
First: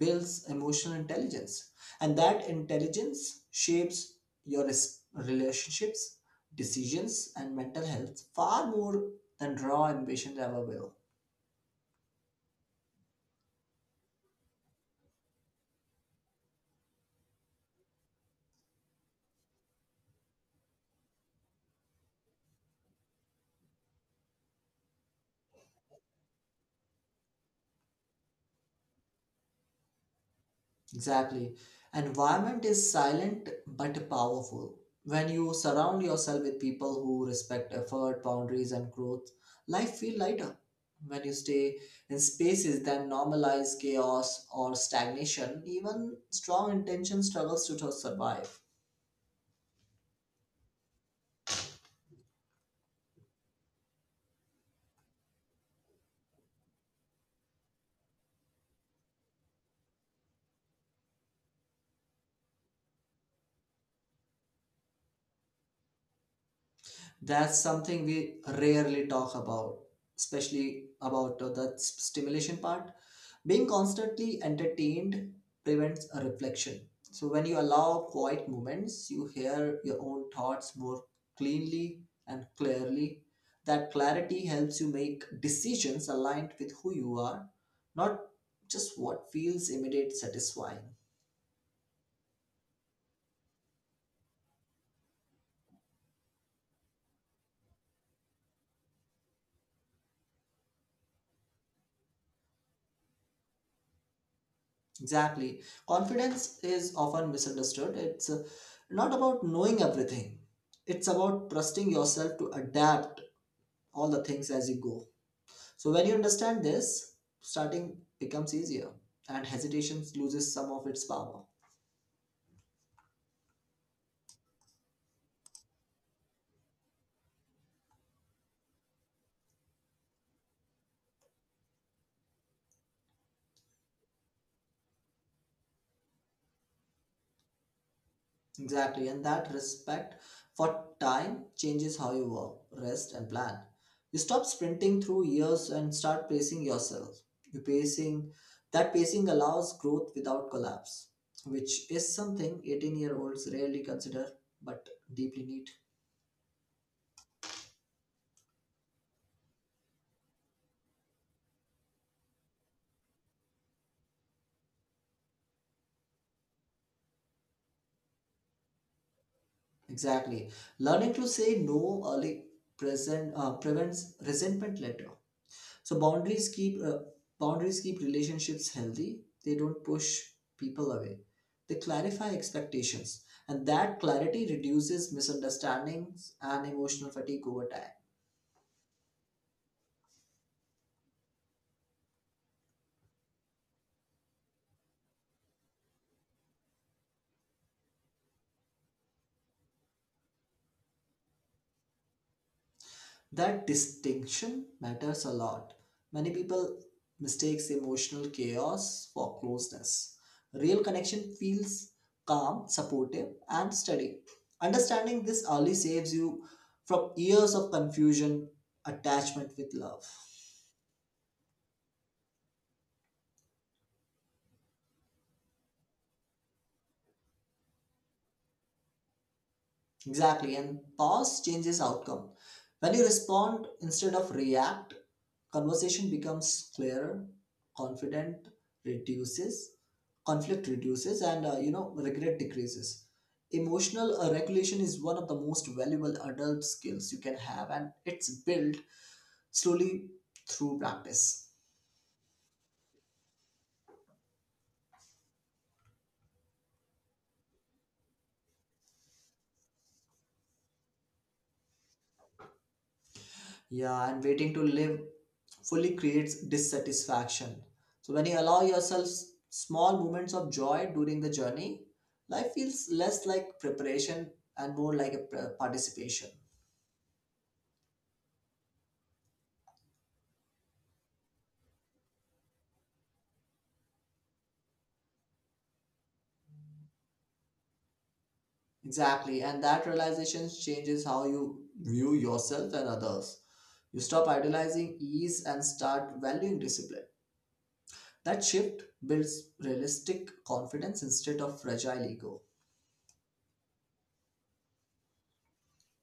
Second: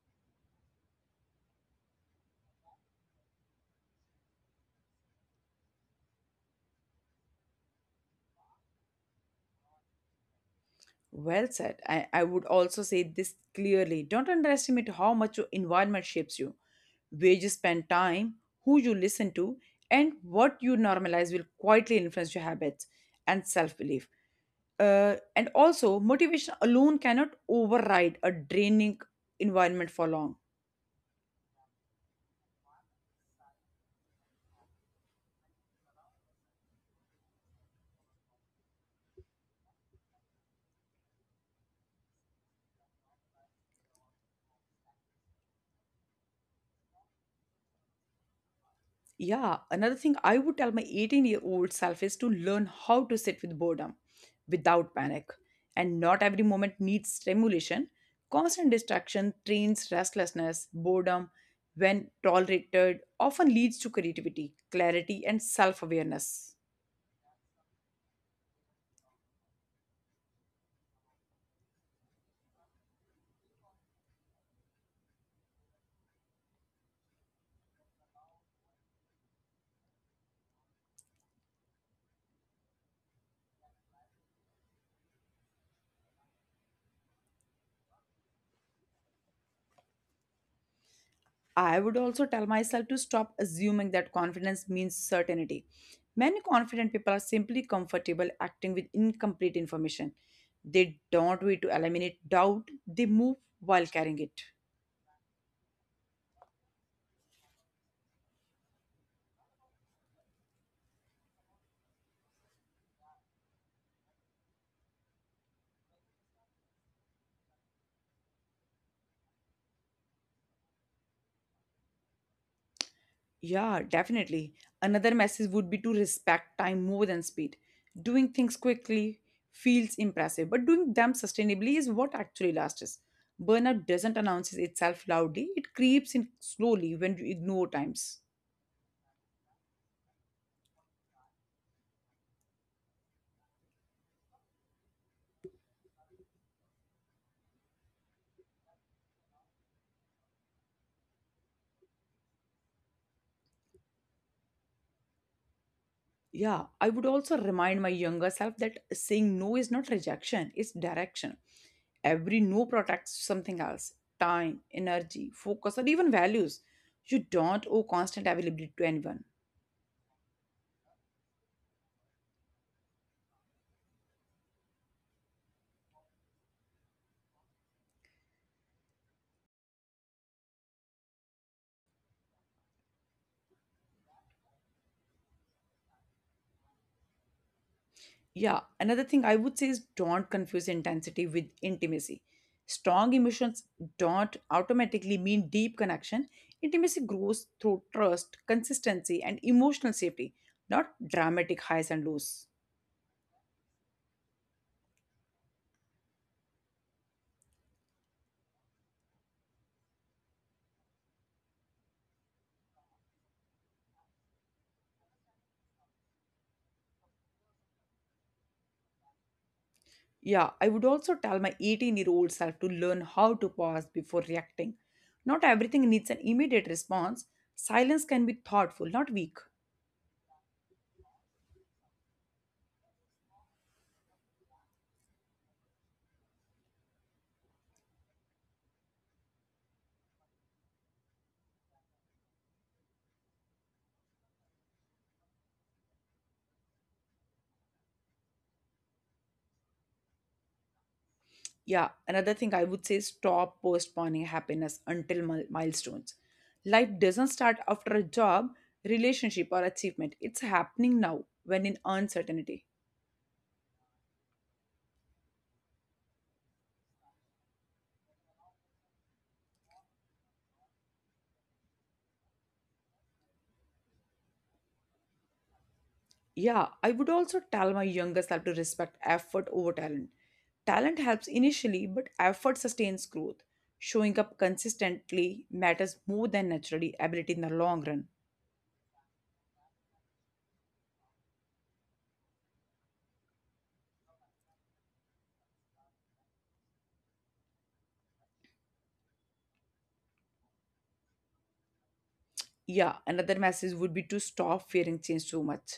Speaker 2: builds emotional intelligence, and that intelligence shapes your res- relationships, decisions and mental health far more than raw ambition ever will.
Speaker 1: Well said. I, I would also say this clearly. Don't underestimate how much your environment shapes you, where you spend time, who you listen to, and what you normalize will quietly influence your habits and self belief. Uh, and also, motivation alone cannot override a draining environment for long.
Speaker 2: Exactly, environment is silent but powerful. When you surround yourself with people who respect effort, boundaries and growth, life feels lighter. When you stay in spaces that normalize chaos or stagnation, even strong intention struggles to survive.
Speaker 1: Yeah, another thing I would tell my eighteen year old self is to learn how to sit with boredom without panic. And not every moment needs stimulation. Constant distraction trains restlessness, boredom, when tolerated, often leads to creativity, clarity, and self awareness.
Speaker 2: That's something we rarely talk about, especially about uh, the s- stimulation part. Being constantly entertained prevents a reflection. So, when you allow quiet moments, you hear your own thoughts more cleanly and clearly. That clarity helps you make decisions aligned with who you are, not just what feels immediate satisfying.
Speaker 1: I would also tell myself to stop assuming that confidence means certainty. Many confident people are simply comfortable acting with incomplete information. They don't wait to eliminate doubt, they move while carrying it.
Speaker 2: Exactly. Confidence is often misunderstood. It's uh, not about knowing everything, it's about trusting yourself to adapt all the things as you go. So, when you understand this, starting becomes easier and hesitation loses some of its power.
Speaker 1: Yeah, definitely. Another message would be to respect time more than speed. Doing things quickly feels impressive, but doing them sustainably is what actually lasts. Burnout doesn't announce itself loudly, it creeps in slowly when you ignore times.
Speaker 2: Exactly, and that respect for time changes how you work, rest, and plan. You stop sprinting through years and start pacing yourself. You pacing That pacing allows growth without collapse, which is something eighteen-year-olds rarely consider but deeply need.
Speaker 1: Yeah, I would also remind my younger self that saying no is not rejection, it's direction. Every no protects something else, time, energy, focus, or even values. You don't owe constant availability to anyone.
Speaker 2: Exactly, learning to say no early present uh, prevents resentment later. So boundaries keep uh, boundaries keep relationships healthy. They don't push people away. They clarify expectations, and that clarity reduces misunderstandings and emotional fatigue over time.
Speaker 1: Yeah, another thing I would say is don't confuse intensity with intimacy. Strong emotions don't automatically mean deep connection. Intimacy grows through trust, consistency, and emotional safety, not dramatic highs and lows.
Speaker 2: That distinction matters a lot. Many people mistakes emotional chaos for closeness. Real connection feels calm, supportive, and steady. Understanding this early saves you from years of confusion, attachment with love.
Speaker 1: Yeah, I would also tell my eighteen year old self to learn how to pause before reacting. Not everything needs an immediate response. Silence can be thoughtful, not weak.
Speaker 2: Exactly, and pause changes outcome. When you respond instead of react, conversation becomes clearer, confident reduces, conflict reduces, and uh, you know, regret decreases. Emotional uh, regulation is one of the most valuable adult skills you can have, and it's built slowly through practice.
Speaker 1: Yeah, another thing I would say is stop postponing happiness until mil- milestones. Life doesn't start after a job, relationship, or achievement, it's happening now when in uncertainty.
Speaker 2: Yeah, and waiting to live fully creates dissatisfaction. So when you allow yourself s- small moments of joy during the journey, life feels less like preparation and more like a pr- participation.
Speaker 1: Yeah, I would also tell my younger self to respect effort over talent. Talent helps initially, but effort sustains growth. Showing up consistently matters more than naturally ability in the long run.
Speaker 2: Exactly, and that realization changes how you view yourself and others. You stop idolizing ease and start valuing discipline. That shift builds realistic confidence instead of fragile ego.
Speaker 1: Yeah, another message would be to stop fearing change so much.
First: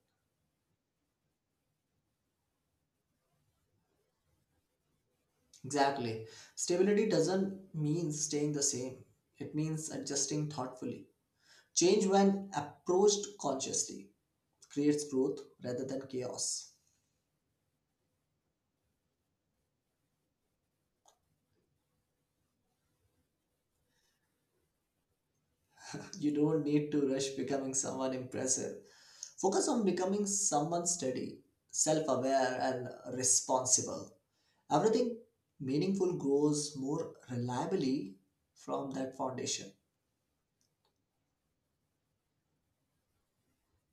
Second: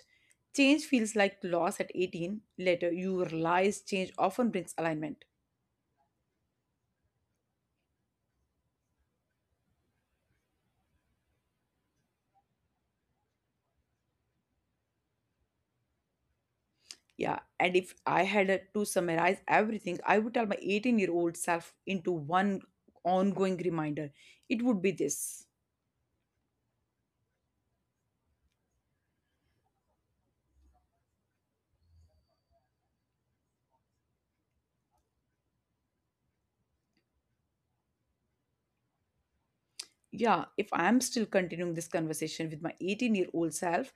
Speaker 1: Change feels like loss at eighteen. Later, you realize change often brings alignment.
Speaker 2: Exactly. Stability doesn't mean staying the same, it means adjusting thoughtfully. Change, when approached consciously, creates growth rather than chaos.
Speaker 1: Yeah, and if I had uh, to summarize everything, I would tell my eighteen year old self into one ongoing reminder. It would be this.
Speaker 2: You don't need to rush becoming someone impressive. Focus on becoming someone steady, self aware, and responsible. Everything meaningful grows more reliably from that foundation.
Speaker 1: Yeah, if I'm still continuing this conversation with my eighteen year old self,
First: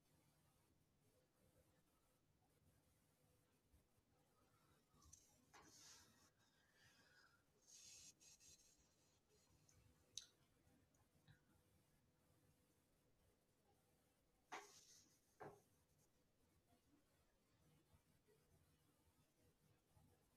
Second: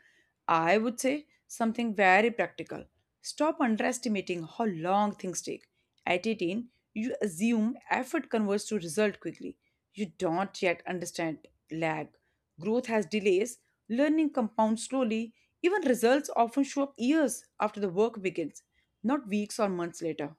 Speaker 1: I would say something very practical. Stop underestimating how long things take. At eighteen, you assume effort converts to result quickly. You don't yet understand lag. Growth has delays, learning compounds slowly, even results often show up years after the work begins, not weeks or months later.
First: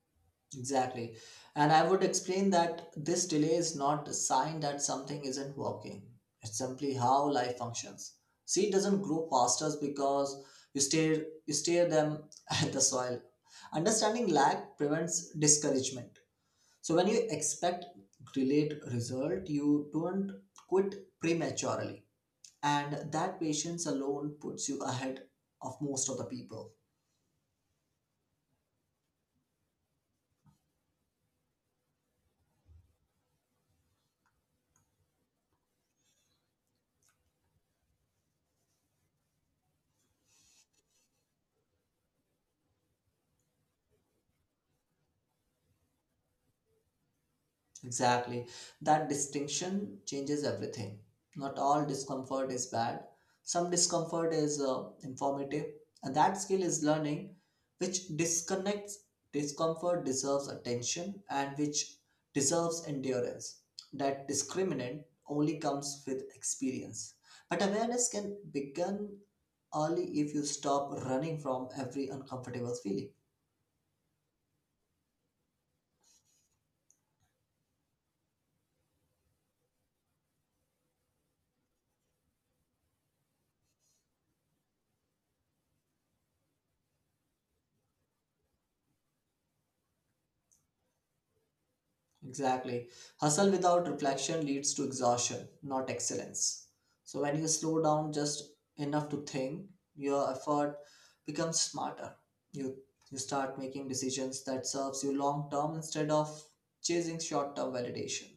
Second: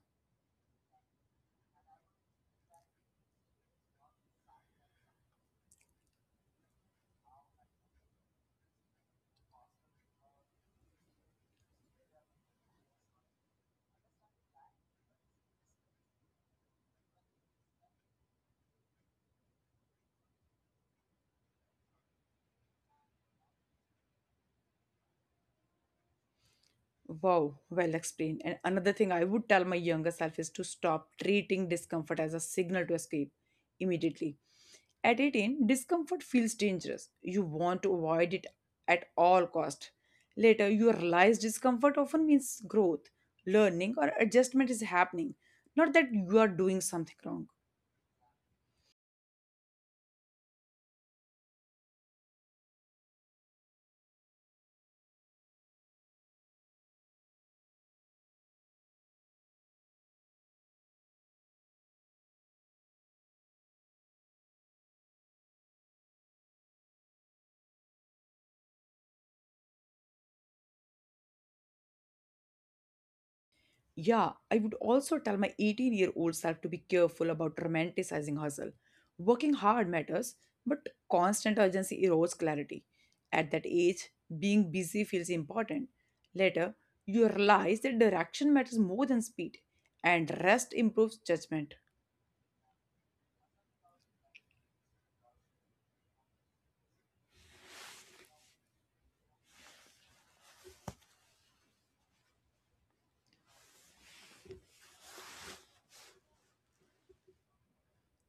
Speaker 2: Exactly. And I would explain that this delay is not a sign that something isn't working. It's simply how life functions. Seed doesn't grow faster because you stare you stare them at the soil. Understanding lack prevents discouragement. So when you expect delayed result, you don't quit prematurely. And that patience alone puts you ahead of most of the people.
Speaker 1: Wow, well explained. And another thing I would tell my younger self is to stop treating discomfort as a signal to escape immediately. At eighteen, discomfort feels dangerous. You want to avoid it at all cost. Later, you realize discomfort often means growth, learning or adjustment is happening, not that you are doing something wrong.
Speaker 2: Exactly. That distinction changes everything. Not all discomfort is bad. Some discomfort is uh, informative, and that skill is learning, which disconnects discomfort deserves attention and which deserves endurance. That discriminant only comes with experience. But awareness can begin early if you stop running from every uncomfortable feeling.
Speaker 1: Yeah, I would also tell my eighteen year old self to be careful about romanticizing hustle. Working hard matters, but constant urgency erodes clarity. At that age, being busy feels important. Later, you realize that direction matters more than speed, and rest improves judgment.
Speaker 2: Exactly. Hustle without reflection leads to exhaustion, not excellence. So when you slow down just enough to think, your effort becomes smarter. You you start making decisions that serves you long term instead of chasing short term validation.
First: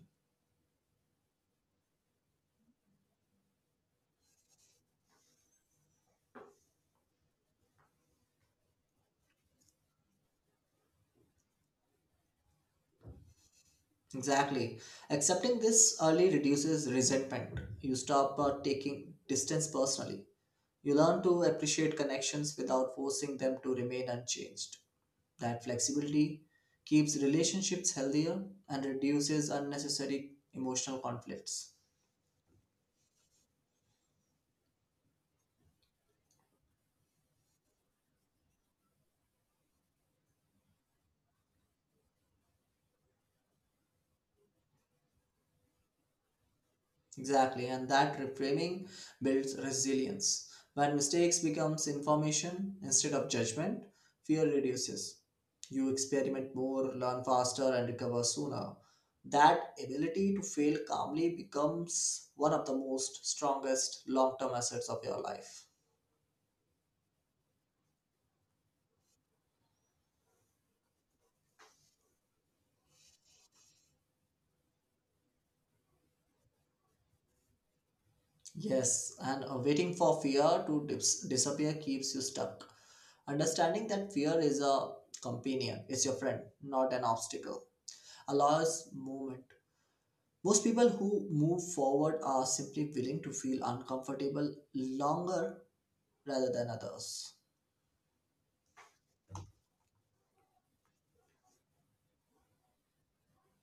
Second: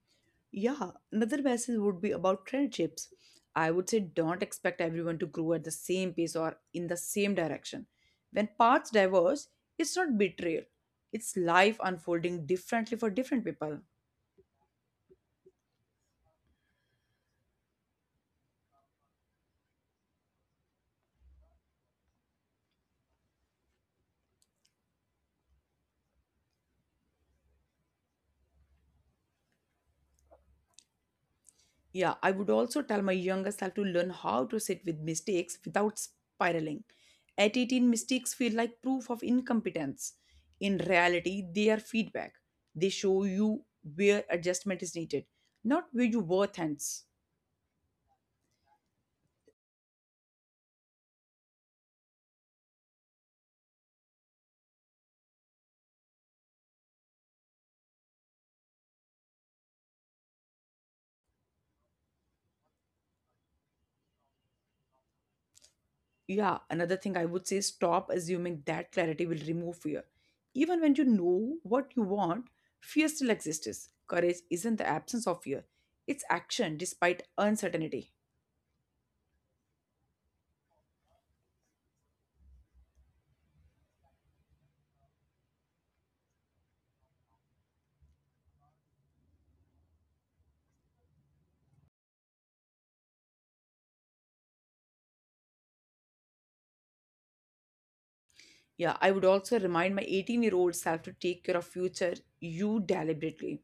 Speaker 1: Yeah, another message would be about friendships. I would say don't expect everyone to grow at the same pace or in the same direction. When paths diverge, it's not betrayal, it's life unfolding differently for different people.
Speaker 2: Exactly. Accepting this early reduces resentment. You stop uh, taking distance personally. You learn to appreciate connections without forcing them to remain unchanged. That flexibility keeps relationships healthier and reduces unnecessary emotional conflicts.
Speaker 1: Yeah, I would also tell my younger self to learn how to sit with mistakes without spiraling. At eighteen, mistakes feel like proof of incompetence. In reality, they are feedback. They show you where adjustment is needed, not where your worth ends.
Speaker 2: Exactly, and that reframing builds resilience. When mistakes becomes information instead of judgment, fear reduces. You experiment more, learn faster, and recover sooner. That ability to fail calmly becomes one of the most strongest long-term assets of your life.
Speaker 1: Yeah, another thing I would say stop assuming that clarity will remove fear. Even when you know what you want, fear still exists. Courage isn't the absence of fear, it's action despite uncertainty.
Speaker 2: Yes, and uh, waiting for fear to dis- disappear keeps you stuck. Understanding that fear is a companion, it's your friend, not an obstacle, allows movement. Most people who move forward are simply willing to feel uncomfortable longer rather than others.
Speaker 1: Yeah, I would also remind my eighteen year old self to take care of future you deliberately.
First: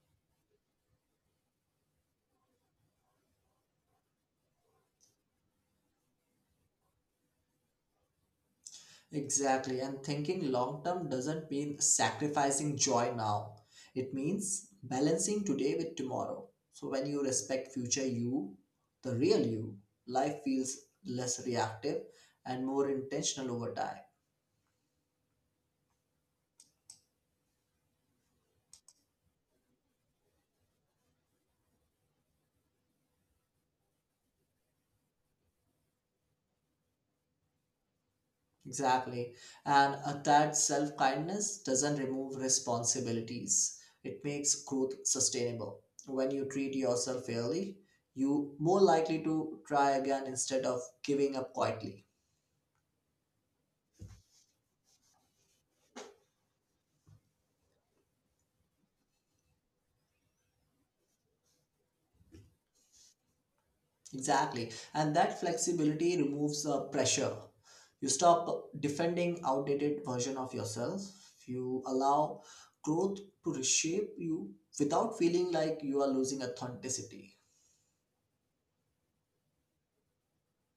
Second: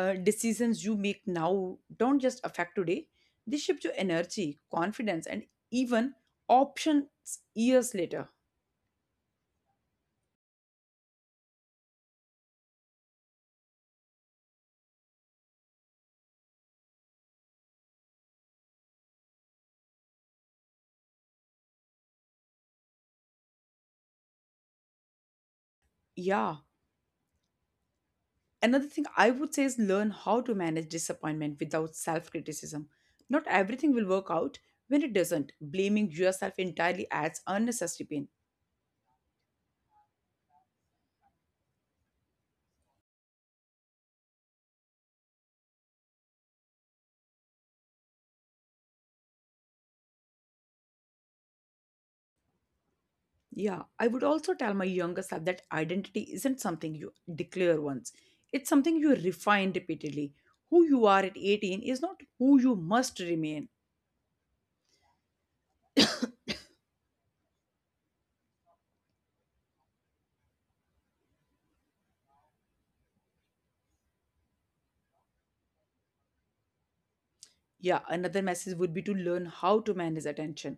Speaker 1: uh, Decisions you make now don't just affect today, they shift your energy confidence and even options years later.
Speaker 2: Exactly, and thinking long term doesn't mean sacrificing joy now. It means balancing today with tomorrow. So when you respect future you, the real you, life feels less reactive and more intentional over time.
Speaker 1: Yeah. Another thing I would say is learn how to manage disappointment without self criticism. Not everything will work out. When it doesn't, blaming yourself entirely adds unnecessary pain.
Speaker 2: Exactly. And uh, that self kindness doesn't remove responsibilities, it makes growth sustainable. When you treat yourself fairly, you more likely to try again instead of giving up quietly.
Speaker 1: Yeah, I would also tell my younger self that identity isn't something you declare once, it's something you refine repeatedly. Who you are at eighteen is not who you must remain.
Speaker 2: Exactly. And that flexibility removes uh, pressure. You stop defending outdated version of yourself. You allow growth to reshape you without feeling like you are losing authenticity.
Speaker 1: Yeah, another message would be to learn how to manage attention.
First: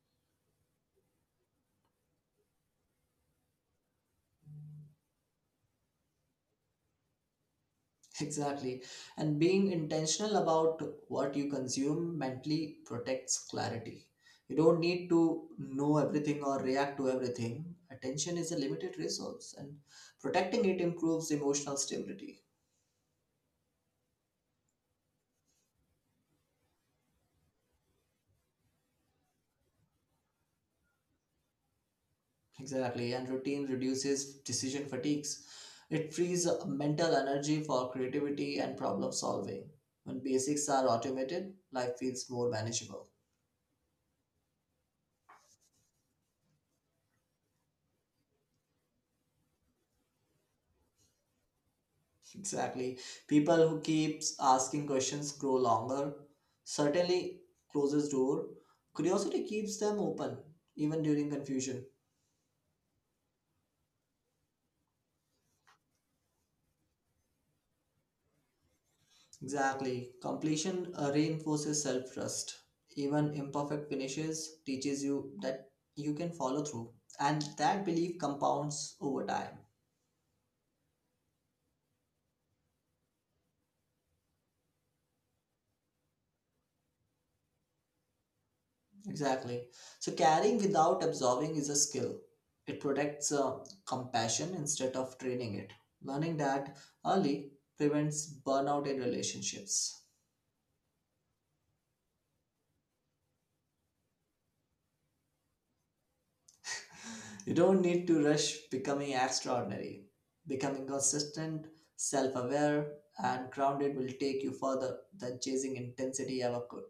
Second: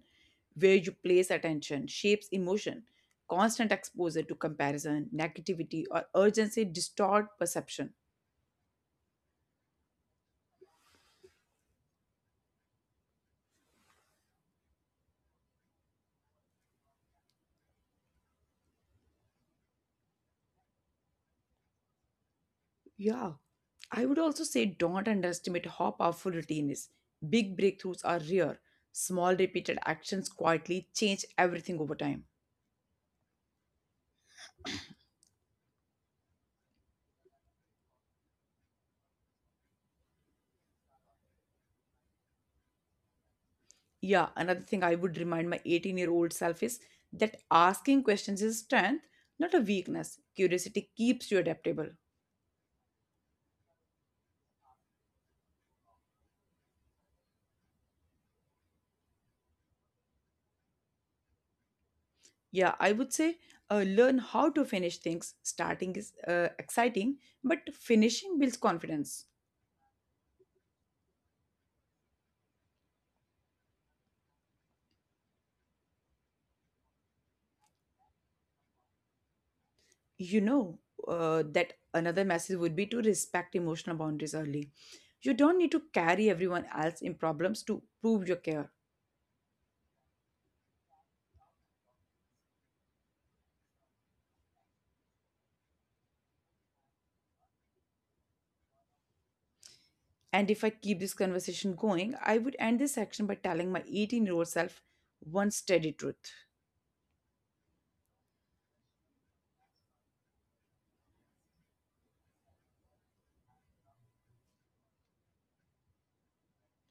Speaker 1: Where you place attention shapes emotion. Constant exposure to comparison, negativity, or urgency distort perception.
Speaker 2: Exactly. And being intentional about what you consume mentally protects clarity. You don't need to know everything or react to everything. Attention is a limited resource, and protecting it improves emotional stability.
Speaker 1: Yeah, I would also say don't underestimate how powerful routine is. Big breakthroughs are rare. Small repeated actions quietly change everything over time.
Speaker 2: Exactly. And routine reduces decision fatigues. It frees up mental energy for creativity and problem solving. When basics are automated, life feels more manageable.
Speaker 1: Yeah, another thing I would remind my eighteen year old self is that asking questions is strength, not a weakness. Curiosity keeps you adaptable.
Speaker 2: Exactly. People who keeps asking questions grow longer. Certainly closes door. Curiosity keeps them open, even during confusion.
Speaker 1: Yeah, I would say uh, learn how to finish things. Starting is uh, exciting, but finishing builds confidence.
Speaker 2: Exactly. Completion uh, reinforces self trust. Even imperfect finishes teaches you that you can follow through, and that belief compounds over time.
Speaker 1: You know, uh, that another message would be to respect emotional boundaries early. You don't need to carry everyone else in problems to prove your care.
Speaker 2: Exactly. So caring without absorbing is a skill. It protects uh, compassion instead of training it. Learning that early prevents burnout in relationships.
Speaker 1: And if I keep this conversation going, I would end this section by telling my eighteen year old self one steady truth.
Speaker 2: You don't need to rush becoming extraordinary. Becoming consistent, self aware, and grounded will take you further than chasing intensity ever could.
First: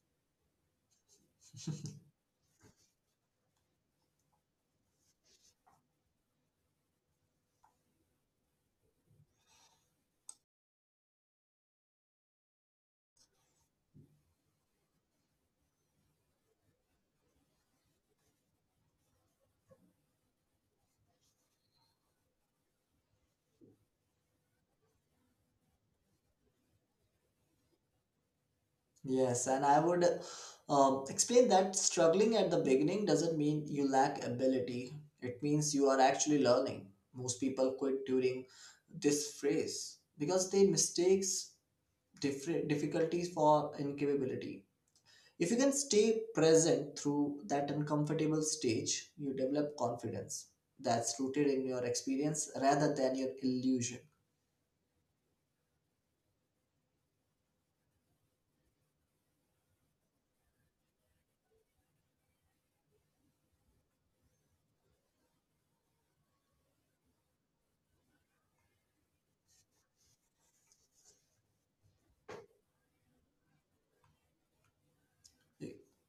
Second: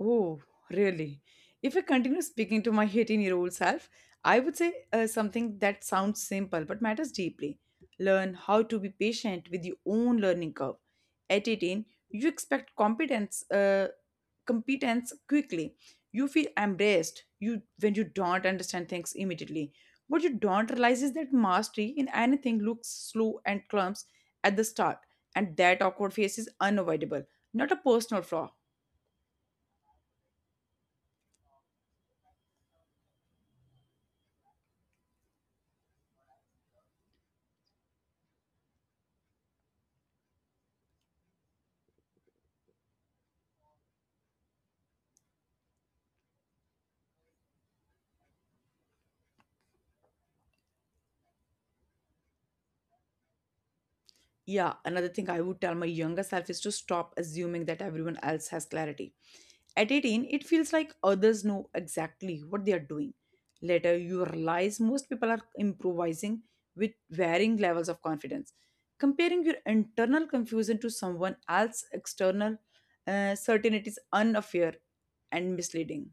Speaker 1: Oh, really? If I continue speaking to my eighteen year old self, I would say uh, something that sounds simple but matters deeply. Learn how to be patient with your own learning curve. At eighteen, you expect competence, uh, competence quickly. You feel embraced you when you don't understand things immediately. What you don't realize is that mastery in anything looks slow and clumps at the start, and that awkward phase is unavoidable, not a personal flaw.
Speaker 2: Yes, and I would um, explain that struggling at the beginning doesn't mean you lack ability. It means you are actually learning. Most people quit during this phase because they mistakes different difficulties for incapability. If you can stay present through that uncomfortable stage, you develop confidence that's rooted in your experience rather than your illusion.
Speaker 1: Yeah, another thing I would tell my younger self is to stop assuming that everyone else has clarity. At eighteen, it feels like others know exactly what they are doing. Later, you realize most people are improvising with varying levels of confidence. Comparing your internal confusion to someone else's external uh, certainty is unfair and misleading.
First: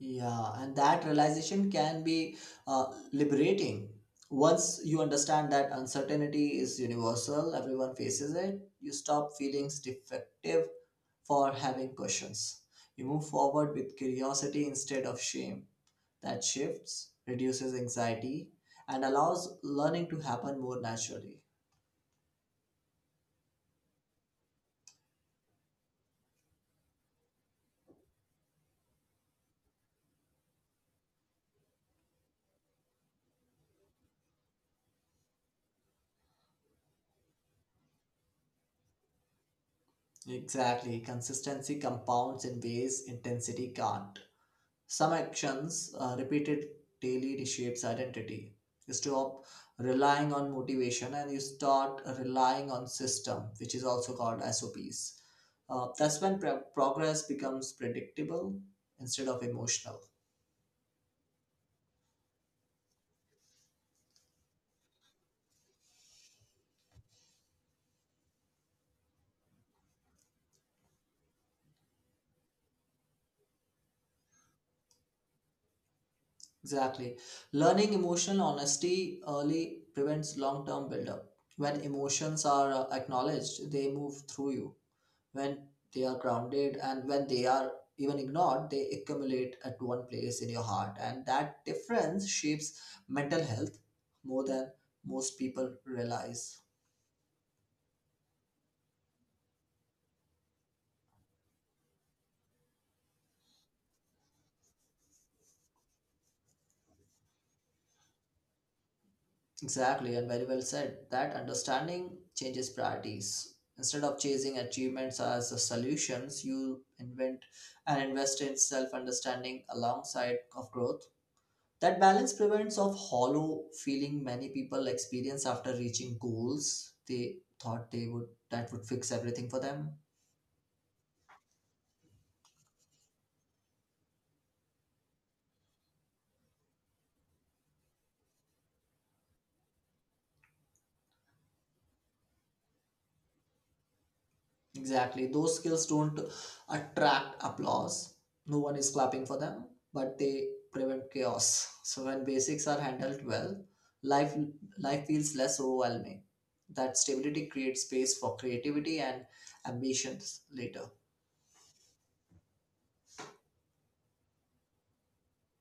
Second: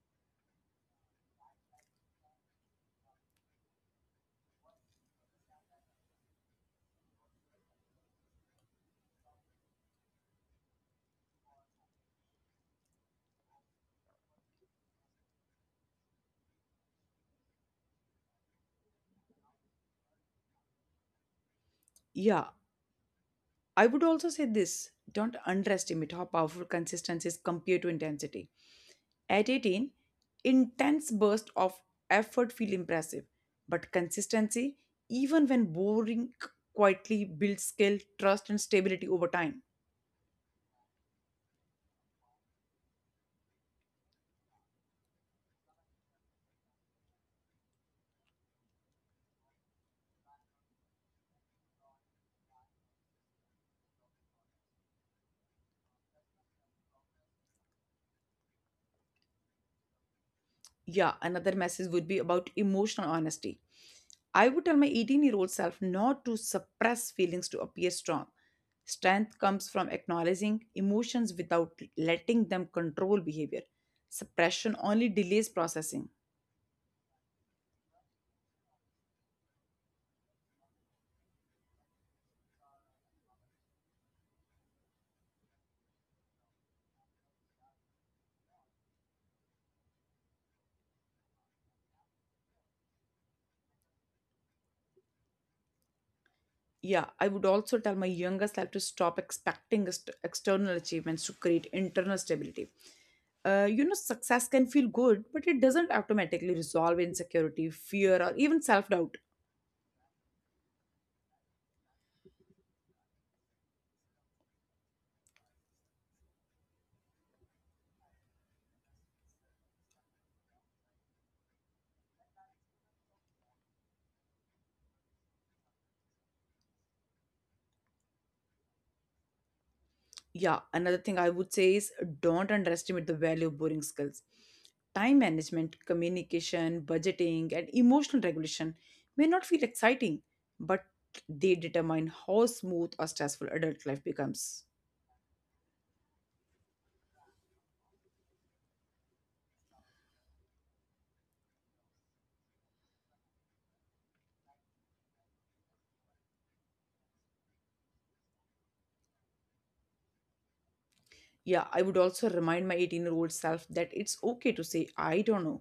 Speaker 2: Yeah, and that realization can be uh, liberating. Once you understand that uncertainty is universal, everyone faces it, you stop feeling defective for having questions. You move forward with curiosity instead of shame. That shifts, reduces anxiety, and allows learning to happen more naturally.
Speaker 1: Yeah, I would also say this don't underestimate how powerful consistency is compared to intensity. At eighteen, intense bursts of effort feel impressive, but consistency, even when boring, quietly builds skill, trust, and stability over time.
Speaker 2: Exactly. Consistency compounds in ways intensity can't. Some actions uh, repeated daily reshapes identity. You stop relying on motivation and you start relying on system, which is also called S O Ps. Uh, that's when pro- progress becomes predictable instead of emotional.
Speaker 1: Yeah, another message would be about emotional honesty. I would tell my eighteen year old self not to suppress feelings to appear strong. Strength comes from acknowledging emotions without letting them control behavior. Suppression only delays processing.
Speaker 2: Exactly. Learning emotional honesty early prevents long term buildup. When emotions are uh, acknowledged, they move through you when they are grounded, and when they are even ignored, they accumulate at one place in your heart, and that difference shapes mental health more than most people realize.
Speaker 1: yeah I would also tell my younger self to stop expecting ex- external achievements to create internal stability. Uh, you know success can feel good, but it doesn't automatically resolve insecurity, fear, or even self-doubt.
Speaker 2: Exactly, and very well said. That understanding changes priorities. Instead of chasing achievements as a solutions, you invent and invest in self understanding alongside of growth. That balance prevents of hollow feeling many people experience after reaching goals they thought they would that would fix everything for them.
Speaker 1: Yeah, another thing I would say is don't underestimate the value of boring skills. Time management, communication, budgeting, and emotional regulation may not feel exciting, but they determine how smooth or stressful adult life becomes.
Speaker 2: Exactly. Those skills don't attract applause. No one is clapping for them, but they prevent chaos. So when basics are handled well, life life feels less overwhelming. That stability creates space for creativity and ambitions later.
Speaker 1: Yeah, I would also remind my eighteen year old self that it's okay to say, I don't know.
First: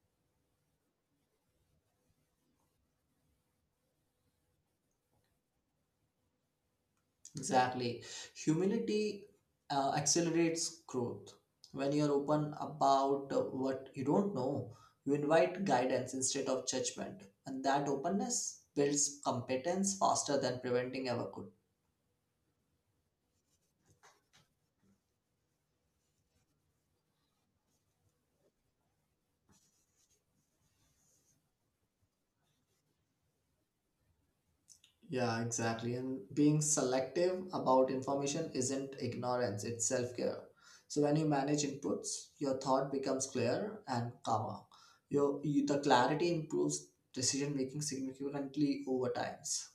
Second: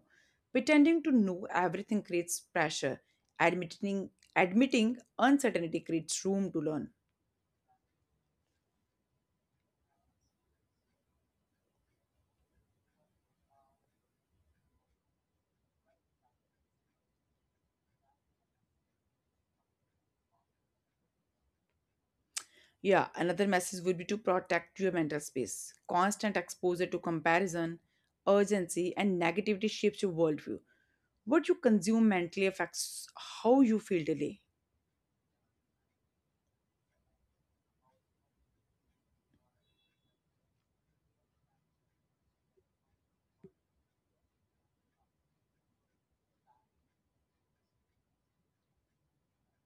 Speaker 1: Pretending to know everything creates pressure. Admitting, admitting uncertainty creates room to learn.
Speaker 2: Exactly. Humility uh, accelerates growth. When you're open about uh, what you don't know, you invite guidance instead of judgment. And that openness builds competence faster than preventing ever could.
Speaker 1: Yeah, another message would be to protect your mental space. Constant exposure to comparison, urgency, and negativity shapes your worldview. What you consume mentally affects how you feel daily.
Speaker 2: Yeah, exactly. And being selective about information isn't ignorance, it's self care. So when you manage inputs, your thought becomes clearer and calmer. Your, you, the clarity improves decision making significantly over times.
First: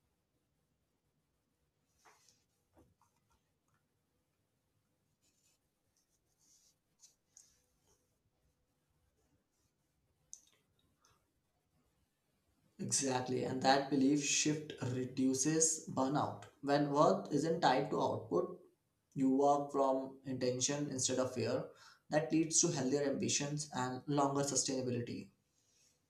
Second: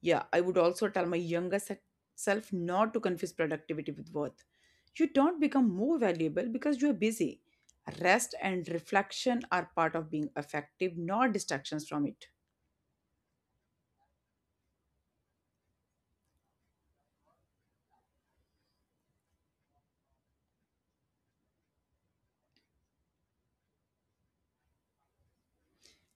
Speaker 1: Yeah, I would also tell my younger se- self not to confuse productivity with worth. You don't become more valuable because you are busy. Rest and reflection are part of being effective, not distractions from it.
Speaker 2: Exactly, and that belief shift reduces burnout. When work isn't tied to output, you work from intention instead of fear. That leads to healthier ambitions and longer sustainability.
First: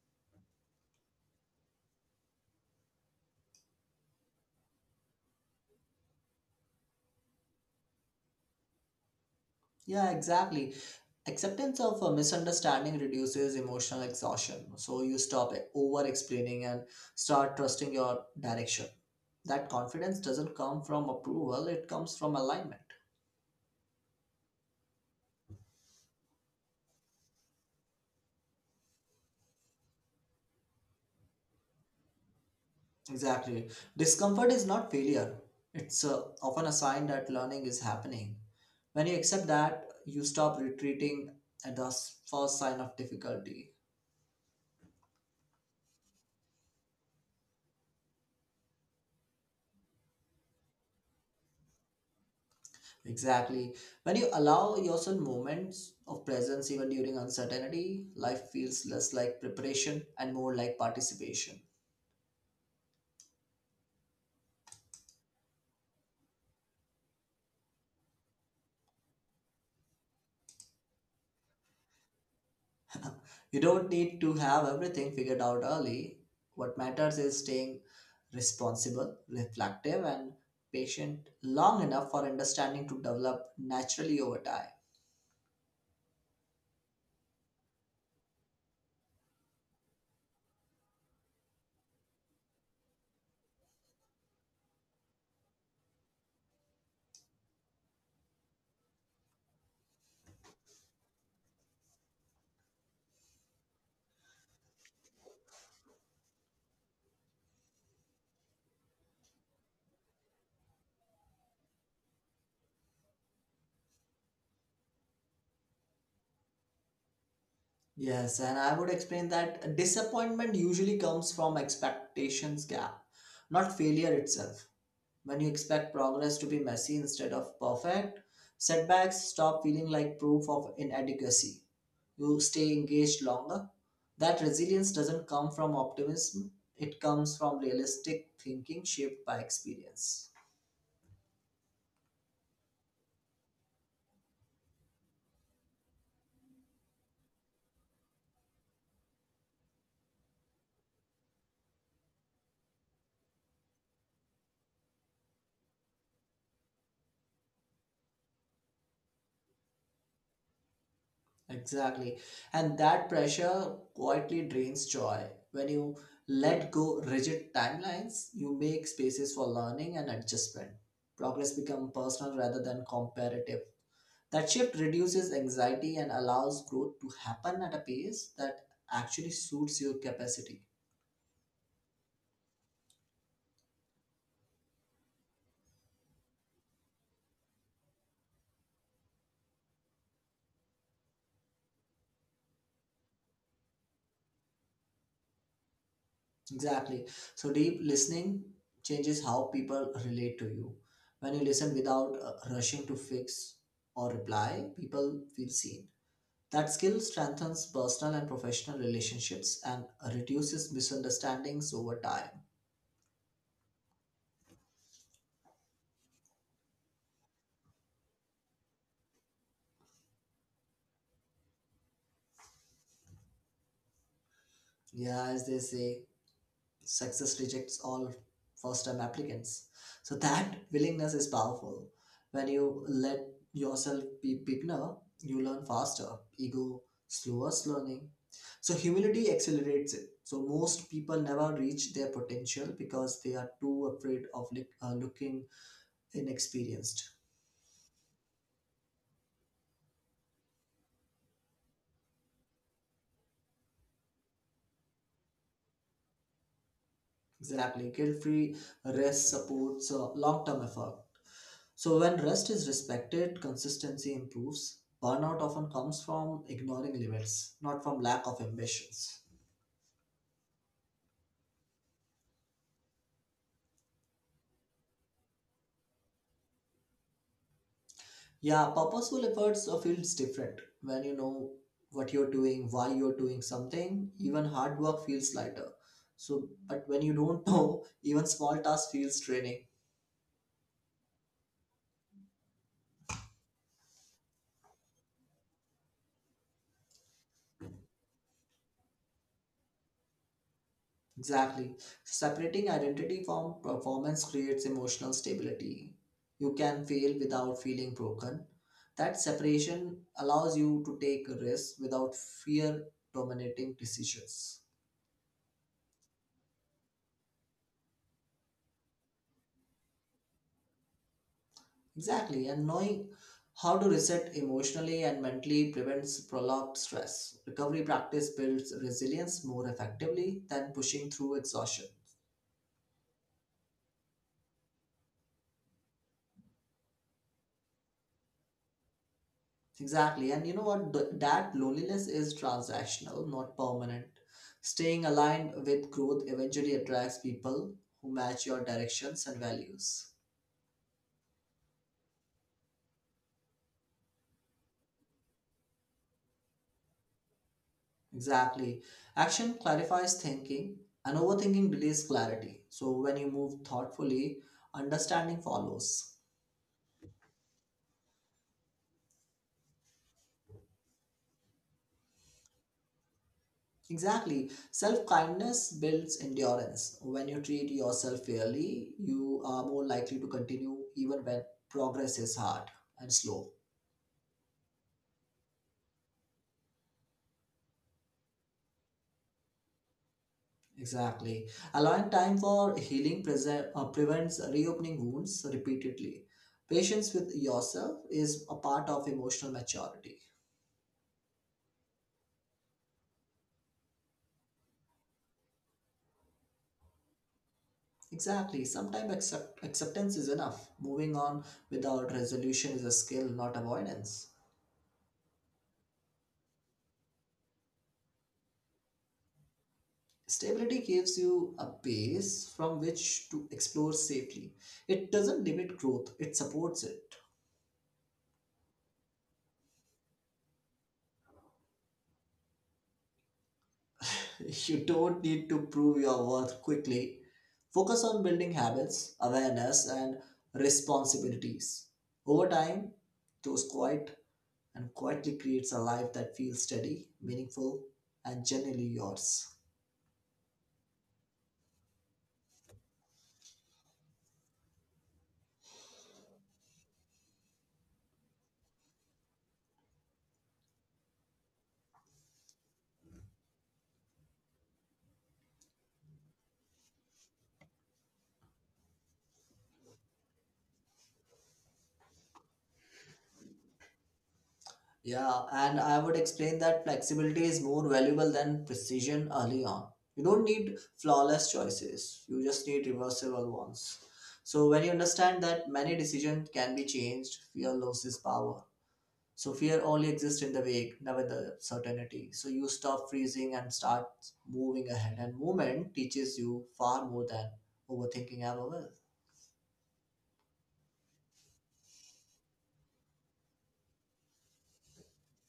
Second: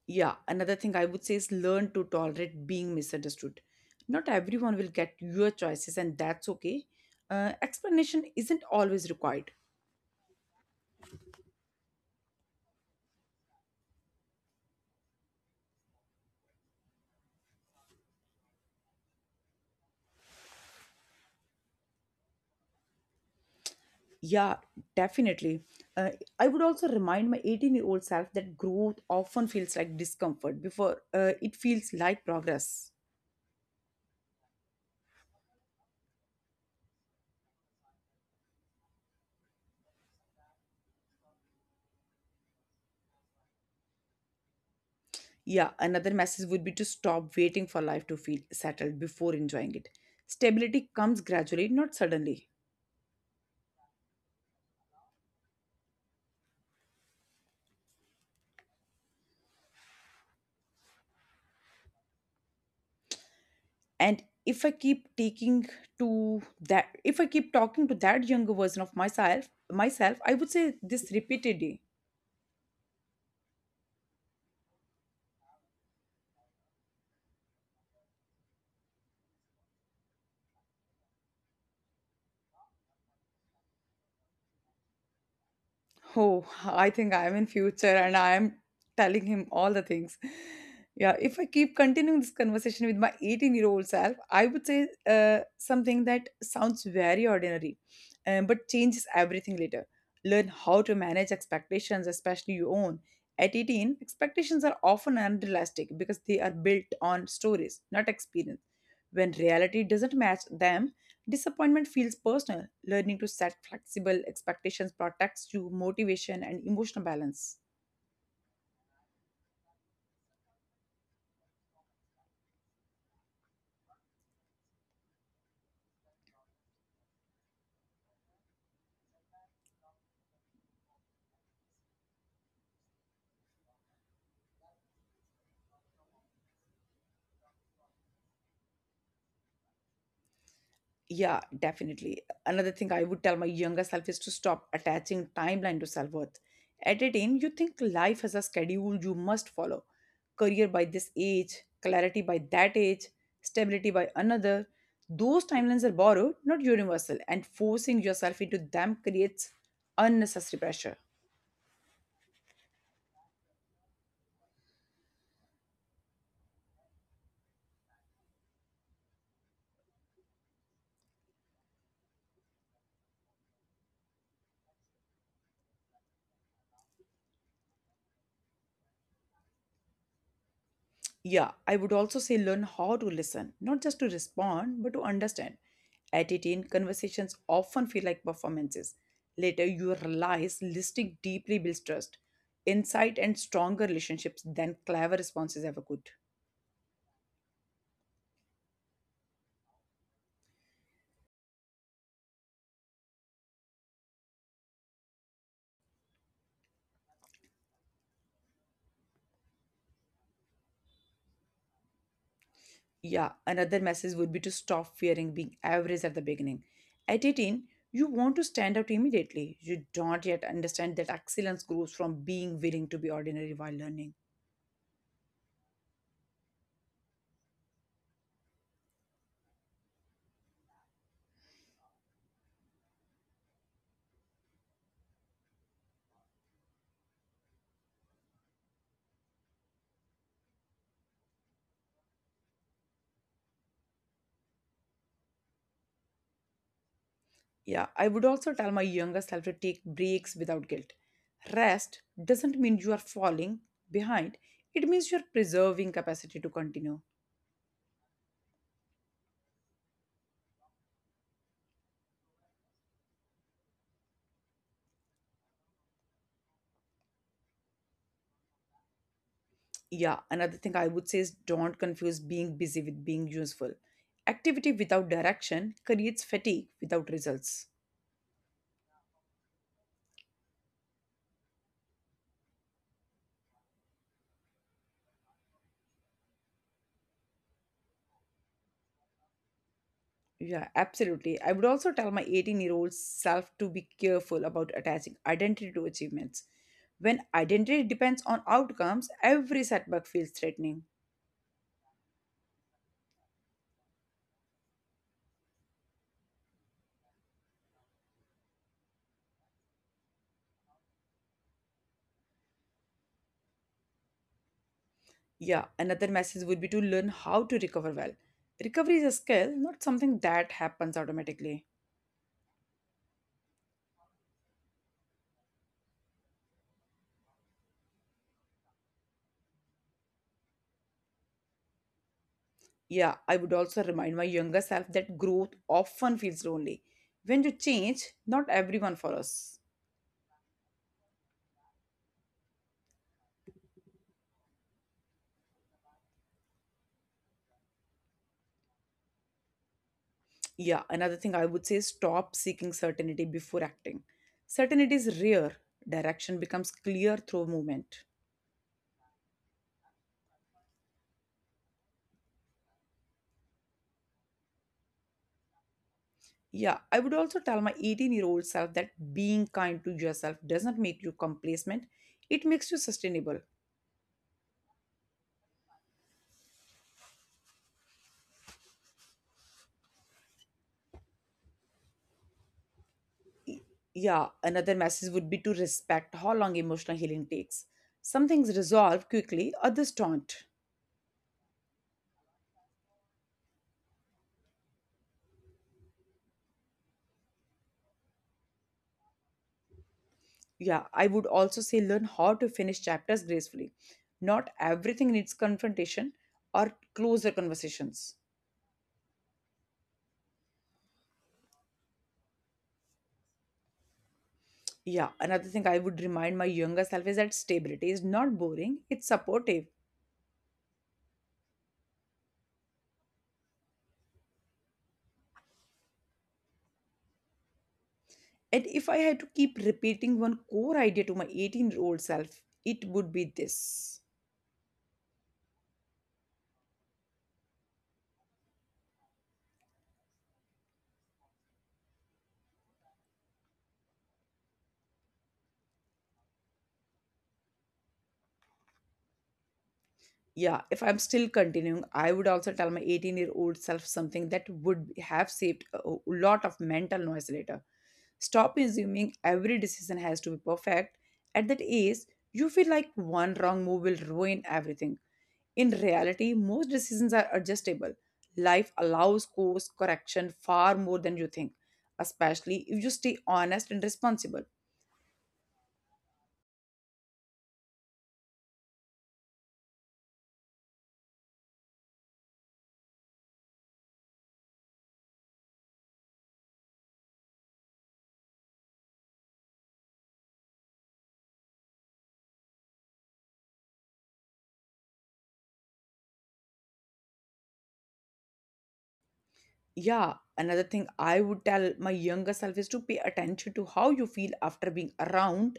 Speaker 1: Yeah, another thing I would say is learn to tolerate being misunderstood. Not everyone will get your choices, and that's okay. Uh, explanation isn't always required.
Speaker 2: Yeah, exactly. Acceptance of a misunderstanding reduces emotional exhaustion. So you stop over explaining and start trusting your direction. That confidence doesn't come from approval, it comes from alignment.
Speaker 1: Yeah, definitely. Uh, I would also remind my eighteen year old self that growth often feels like discomfort before uh, it feels like progress.
Speaker 2: Exactly. Discomfort is not failure. It's uh, often a sign that learning is happening. When you accept that, you stop retreating at the s- first sign of difficulty.
Speaker 1: Yeah, another message would be to stop waiting for life to feel settled before enjoying it. Stability comes gradually, not suddenly.
Speaker 2: Exactly. When you allow yourself moments of presence even during uncertainty, life feels less like preparation and more like participation.
Speaker 1: And if I keep taking to that if I keep talking to that younger version of myself myself I would say this repeatedly.
Speaker 2: You don't need to have everything figured out early. What matters is staying responsible, reflective, and patient long enough for understanding to develop naturally over time.
Speaker 1: Oh, I think I am in future and I am telling him all the things. Yeah, if I keep continuing this conversation with my eighteen-year-old self, I would say uh, something that sounds very ordinary, um, but changes everything later. Learn how to manage expectations, especially your own. At eighteen, expectations are often unrealistic because they are built on stories, not experience. When reality doesn't match them, disappointment feels personal. Learning to set flexible expectations protects you motivation and emotional balance.
Speaker 2: Yes, and I would explain that disappointment usually comes from expectations gap, not failure itself. When you expect progress to be messy instead of perfect, setbacks stop feeling like proof of inadequacy. You stay engaged longer. That resilience doesn't come from optimism, it comes from realistic thinking shaped by experience.
Speaker 1: Yeah, definitely. Another thing I would tell my younger self is to stop attaching timeline to self worth. At eighteen, you think life has a schedule you must follow: career by this age, clarity by that age, stability by another. Those timelines are borrowed, not universal, and forcing yourself into them creates unnecessary pressure.
Speaker 2: Exactly. And that pressure quietly drains joy. When you let go rigid timelines, you make spaces for learning and adjustment. Progress becomes personal rather than comparative. That shift reduces anxiety and allows growth to happen at a pace that actually suits your capacity.
Speaker 1: Yeah, I would also say learn how to listen, not just to respond, but to understand. At eighteen, conversations often feel like performances. Later, you realize listening deeply builds trust, insight, and stronger relationships than clever responses ever could.
Speaker 2: Exactly. So deep listening changes how people relate to you. When you listen without uh, rushing to fix or reply, people feel seen. That skill strengthens personal and professional relationships and reduces misunderstandings over time.
Speaker 1: Yeah, another message would be to stop fearing being average at the beginning. At eighteen, you want to stand out immediately. You don't yet understand that excellence grows from being willing to be ordinary while learning.
Speaker 2: Yeah, as they say, success rejects all first time applicants, so that willingness is powerful. When you let yourself be beginner, you learn faster. Ego slows learning, so humility accelerates it. So most people never reach their potential because they are too afraid of look, uh, looking inexperienced.
Speaker 1: Yeah, I would also tell my younger self to take breaks without guilt. Rest doesn't mean you are falling behind, it means you're preserving capacity to continue.
Speaker 2: Exactly. Guilt free rest supports uh, long term effort. So, when rest is respected, consistency improves. Burnout often comes from ignoring limits, not from lack of ambitions.
Speaker 1: Yeah, another thing I would say is don't confuse being busy with being useful. Activity without direction creates fatigue without results.
Speaker 2: Yeah, purposeful efforts uh, feels different. When you know what you're doing, why you're doing something, even hard work feels lighter. So, but when you don't know, even small tasks feels draining.
Speaker 1: Yeah, absolutely. I would also tell my eighteen year old self to be careful about attaching identity to achievements. When identity depends on outcomes, every setback feels threatening.
Speaker 2: Exactly. Separating identity from performance creates emotional stability. You can fail without feeling broken. That separation allows you to take risks without fear dominating decisions.
Speaker 1: Yeah, another message would be to learn how to recover well. Recovery is a skill, not something that happens automatically.
Speaker 2: Exactly. And knowing how to reset emotionally and mentally prevents prolonged stress. Recovery practice builds resilience more effectively than pushing through exhaustion.
Speaker 1: Yeah, I would also remind my younger self that growth often feels lonely. When you change, not everyone follows.
Speaker 2: Exactly. And you know what? Th- That loneliness is transactional, not permanent. Staying aligned with growth eventually attracts people who match your directions and values.
Speaker 1: Yeah, another thing I would say is stop seeking certainty before acting. Certainty is rare, direction becomes clear through movement.
Speaker 2: Exactly. Action clarifies thinking, and overthinking delays clarity. So when you move thoughtfully, understanding follows.
Speaker 1: Yeah, I would also tell my eighteen year old self that being kind to yourself doesn't make you complacent, it makes you sustainable.
Speaker 2: Exactly. Self kindness builds endurance. When you treat yourself fairly, you are more likely to continue even when progress is hard and slow.
Speaker 1: Yeah, another message would be to respect how long emotional healing takes. Some things resolve quickly, others don't.
Speaker 2: Exactly. Allowing time for healing prese- uh, prevents reopening wounds repeatedly. Patience with yourself is a part of emotional maturity.
Speaker 1: Yeah, I would also say learn how to finish chapters gracefully. Not everything needs confrontation or closer conversations.
Speaker 2: Exactly. Sometimes accept- acceptance is enough. Moving on without resolution is a skill, not avoidance.
Speaker 1: Yeah, another thing I would remind my younger self is that stability is not boring, it's supportive.
Speaker 2: Stability gives you a base from which to explore safely. It doesn't limit growth, it supports it.
Speaker 1: And if I had to keep repeating one core idea to my eighteen year old self, it would be this.
Speaker 2: You don't need to prove your worth quickly. Focus on building habits, awareness, and responsibilities. Over time, those quiet and quietly creates a life that feels steady, meaningful, and genuinely yours.
Speaker 1: Yeah, if I'm still continuing, I would also tell my eighteen-year-old self something that would have saved a a lot of mental noise later. Stop assuming every decision has to be perfect. At that age, you feel like one wrong move will ruin everything. In reality, most decisions are adjustable. Life allows course correction far more than you think, especially if you stay honest and responsible.
Speaker 2: Yeah, and I would explain that flexibility is more valuable than precision early on. You don't need flawless choices, you just need reversible ones. So, when you understand that many decisions can be changed, fear loses power. So fear only exists in the wake, never the certainty. So you stop freezing and start moving ahead. And movement teaches you far more than overthinking ever will.
Speaker 1: Yeah, another thing I would tell my younger self is to pay attention to how you feel after being around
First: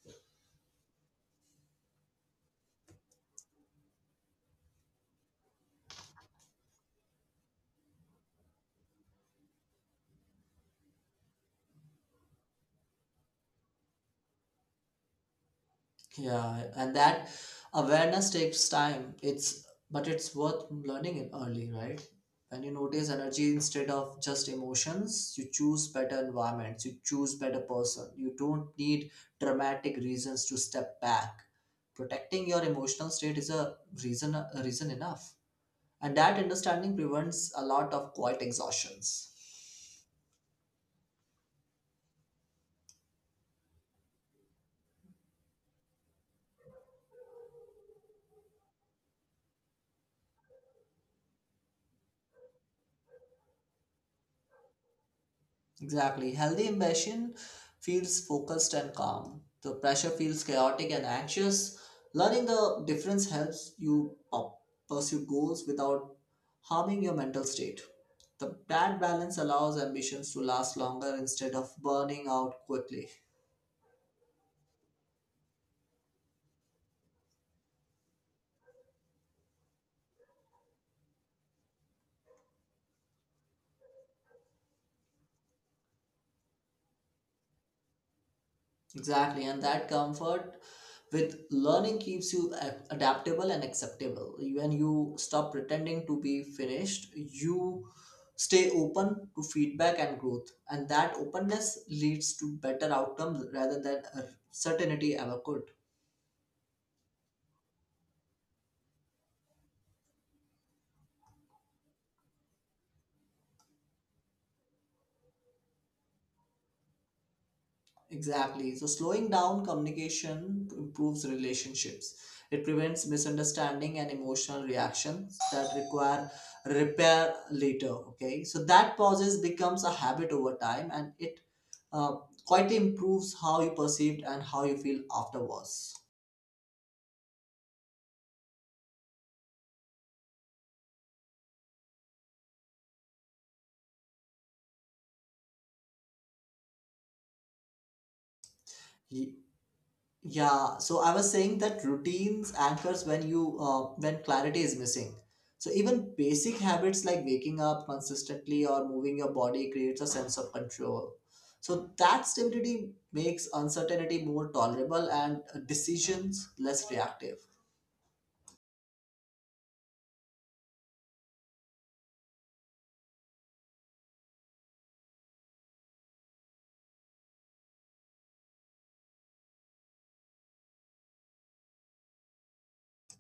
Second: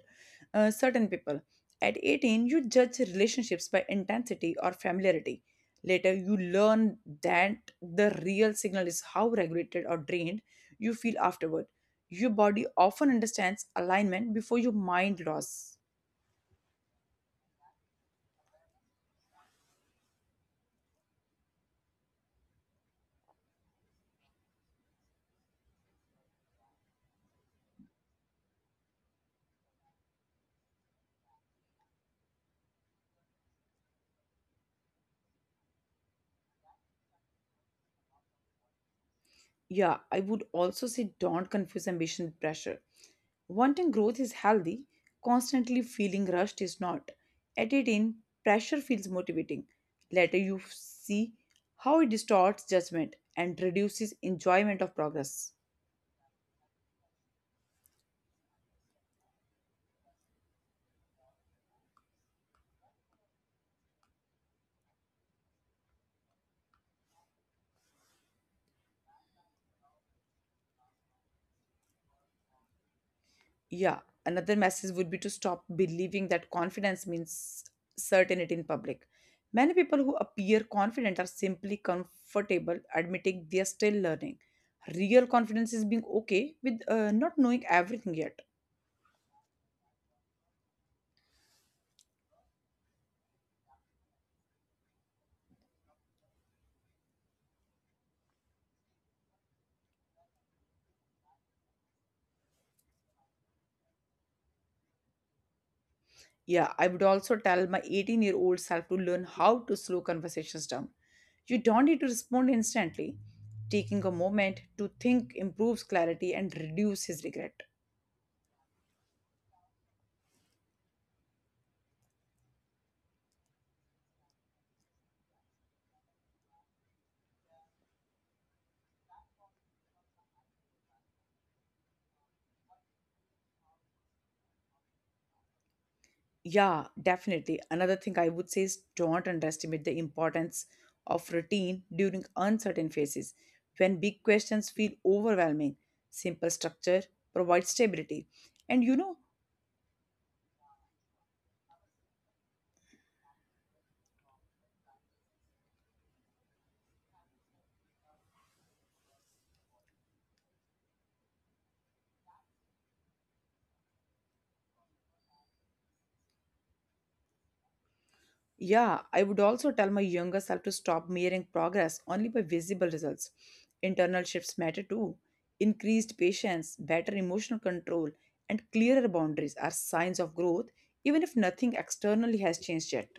Speaker 1: uh, certain people. At eighteen, you judge relationships by intensity or familiarity. Later, you learn that the real signal is how regulated or drained you feel afterward. Your body often understands alignment before your mind loss.
Speaker 2: Yeah, and that awareness takes time. It's But it's worth learning it early, right? When you notice energy instead of just emotions, you choose better environments, you choose better person. You don't need dramatic reasons to step back. Protecting your emotional state is a reason a reason enough. And that understanding prevents a lot of quiet exhaustions.
Speaker 1: Yeah, I would also say don't confuse ambition with pressure. Wanting growth is healthy, constantly feeling rushed is not. At eighteen, pressure feels motivating. Later, you see how it distorts judgment and reduces enjoyment of progress.
Speaker 2: Exactly. Healthy ambition feels focused and calm. The pressure feels chaotic and anxious. Learning the difference helps you pu- pursue goals without harming your mental state. The bad balance allows ambitions to last longer instead of burning out quickly.
Speaker 1: Yeah, another message would be to stop believing that confidence means certainty in public. Many people who appear confident are simply comfortable admitting they are still learning. Real confidence is being okay with uh, not knowing everything yet.
Speaker 2: Exactly, and that comfort with learning keeps you a- adaptable and acceptable. When you stop pretending to be finished, you stay open to feedback and growth, and that openness leads to better outcomes rather than uh, certainty ever could.
Speaker 1: Yeah, I would also tell my eighteen year old self to learn how to slow conversations down. You don't need to respond instantly. Taking a moment to think improves clarity and reduces regret.
Speaker 2: Exactly. So slowing down communication improves relationships. It prevents misunderstanding and emotional reactions that require repair later. Okay. So that pauses becomes a habit over time, and it uh, quietly improves how you perceived and how you feel afterwards.
Speaker 1: Yeah, definitely. Another thing I would say is don't underestimate the importance of routine during uncertain phases. When big questions feel overwhelming, simple structure provides stability. And you know,
Speaker 2: Yeah, so I was saying that routines anchors when you uh, when clarity is missing. So even basic habits like waking up consistently or moving your body creates a sense of control. So that stability makes uncertainty more tolerable and uh, decisions less reactive.
Speaker 1: yeah, I would also tell my younger self to stop measuring progress only by visible results. Internal shifts matter too. Increased patience, better emotional control, and clearer boundaries are signs of growth, even if nothing externally has changed yet.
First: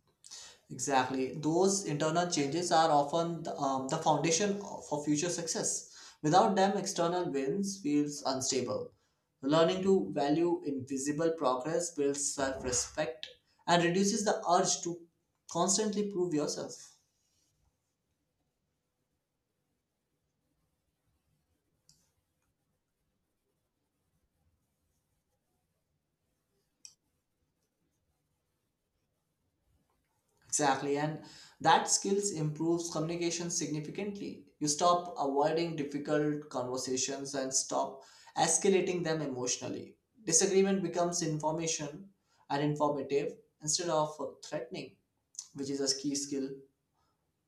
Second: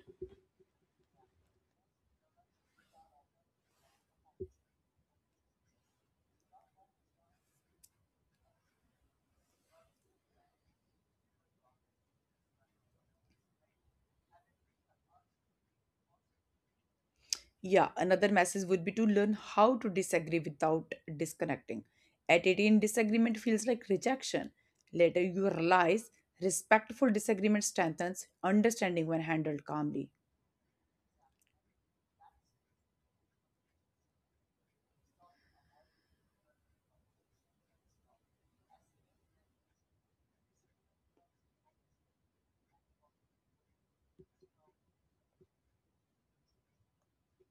Speaker 2: Exactly. Those internal changes are often the, um, the foundation for future success. Without them, external wins feels unstable. Learning to value invisible progress builds self-respect and reduces the urge to constantly prove yourself.
Speaker 1: Yeah, another message would be to learn how to disagree without disconnecting. At eighteen, disagreement feels like rejection. Later, you realize respectful disagreement strengthens understanding when handled calmly.
Speaker 2: Exactly, and that skills improves communication significantly. You stop avoiding difficult conversations and stop escalating them emotionally. Disagreement becomes information and informative instead of threatening, which is a key skill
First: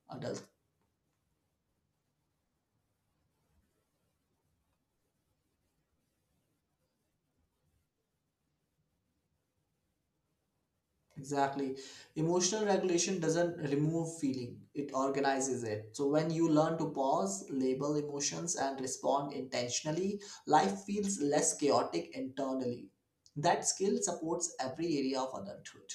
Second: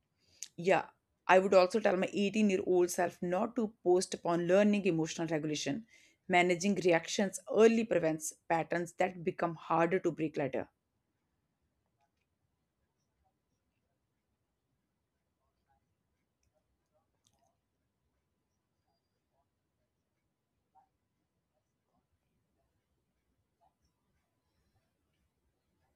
Speaker 2: adults.
Speaker 1: Yeah, I would also tell my eighteen year old self not to post upon learning emotional regulation. Managing reactions early prevents patterns that become harder to break later.
Speaker 2: Exactly. Emotional regulation doesn't remove feeling, it organizes it. So when you learn to pause, label emotions, and respond intentionally, life feels less chaotic internally. That skill supports every area of adulthood.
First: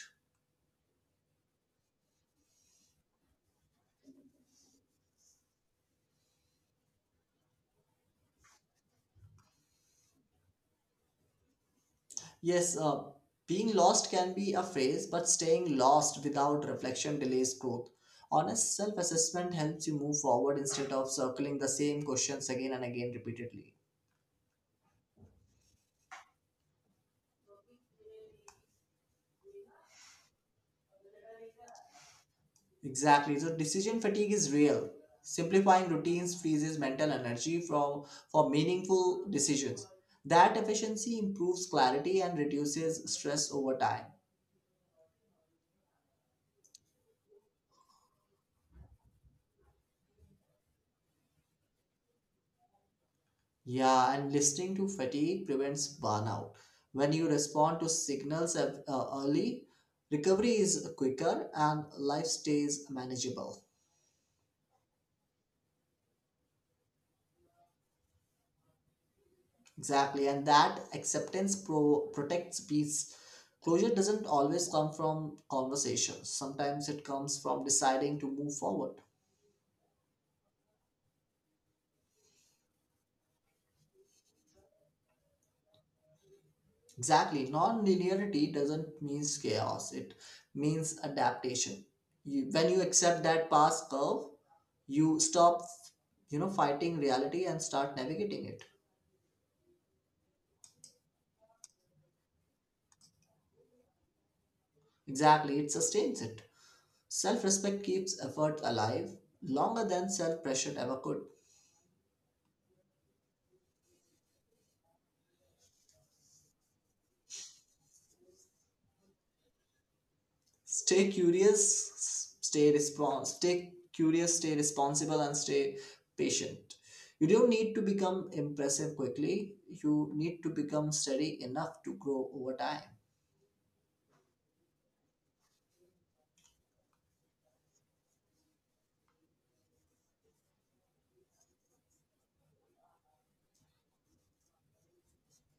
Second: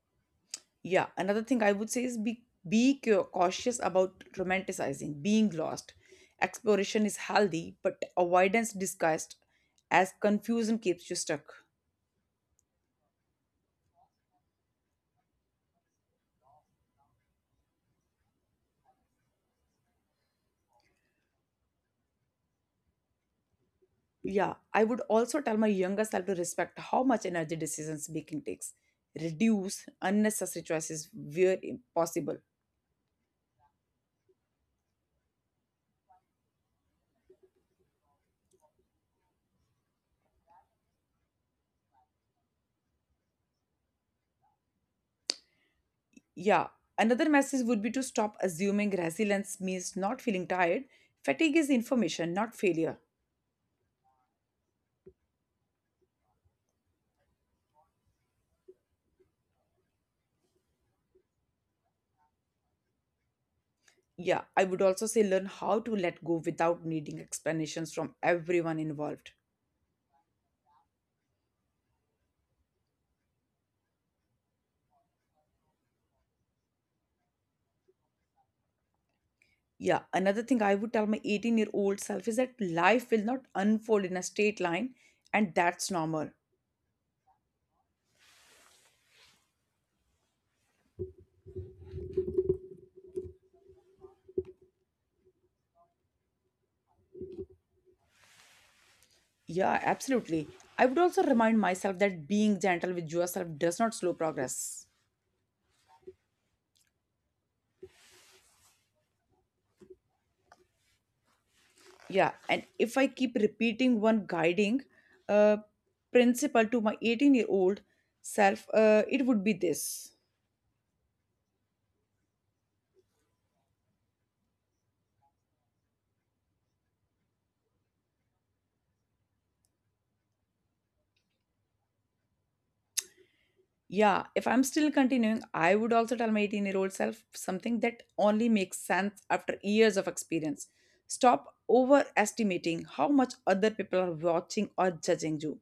Speaker 1: Yeah, another thing I would say is be, be cau- cautious about romanticizing, being lost. Exploration is healthy, but avoidance disguised as confusion keeps you stuck.
Speaker 2: Yes, uh, being lost can be a phase, but staying lost without reflection delays growth. Honest self assessment helps you move forward instead of circling the same questions again and again repeatedly.
Speaker 1: Yeah, I would also tell my younger self to respect how much energy decisions making takes. Reduce unnecessary choices where im- possible.
Speaker 2: Exactly. So decision fatigue is real. Simplifying routines freezes mental energy from for meaningful decisions. That efficiency improves clarity and reduces stress over time.
Speaker 1: Yeah, another message would be to stop assuming resilience means not feeling tired. Fatigue is information, not failure.
Speaker 2: Yeah, and listening to fatigue prevents burnout. When you respond to signals ev- uh, early, recovery is quicker and life stays manageable.
Speaker 1: Yeah, I would also say learn how to let go without needing explanations from everyone involved.
Speaker 2: Exactly, and that acceptance pro- protects peace. Closure doesn't always come from conversations, sometimes it comes from deciding to move forward.
Speaker 1: Yeah, another thing I would tell my eighteen year old self is that life will not unfold in a straight line, and that's normal.
Speaker 2: Exactly, non linearity doesn't mean chaos, it means adaptation. You, when you accept that past curve, you stop you know fighting reality and start navigating it.
Speaker 1: Yeah, absolutely. I would also remind myself that being gentle with yourself does not slow progress.
Speaker 2: Exactly, it sustains it. Self-respect keeps effort alive longer than self-pressure ever could.
Speaker 1: Yeah, and if I keep repeating one guiding uh, principle to my eighteen year old self, uh, it would be this.
Speaker 2: Stay curious, stay respons- stay curious, stay responsible, and stay patient. You don't need to become impressive quickly, you need to become steady enough to grow over time.
Speaker 1: Yeah, if I'm still continuing, I would also tell my eighteen year old self something that only makes sense after years of experience. Stop overestimating how much other people are watching or judging you.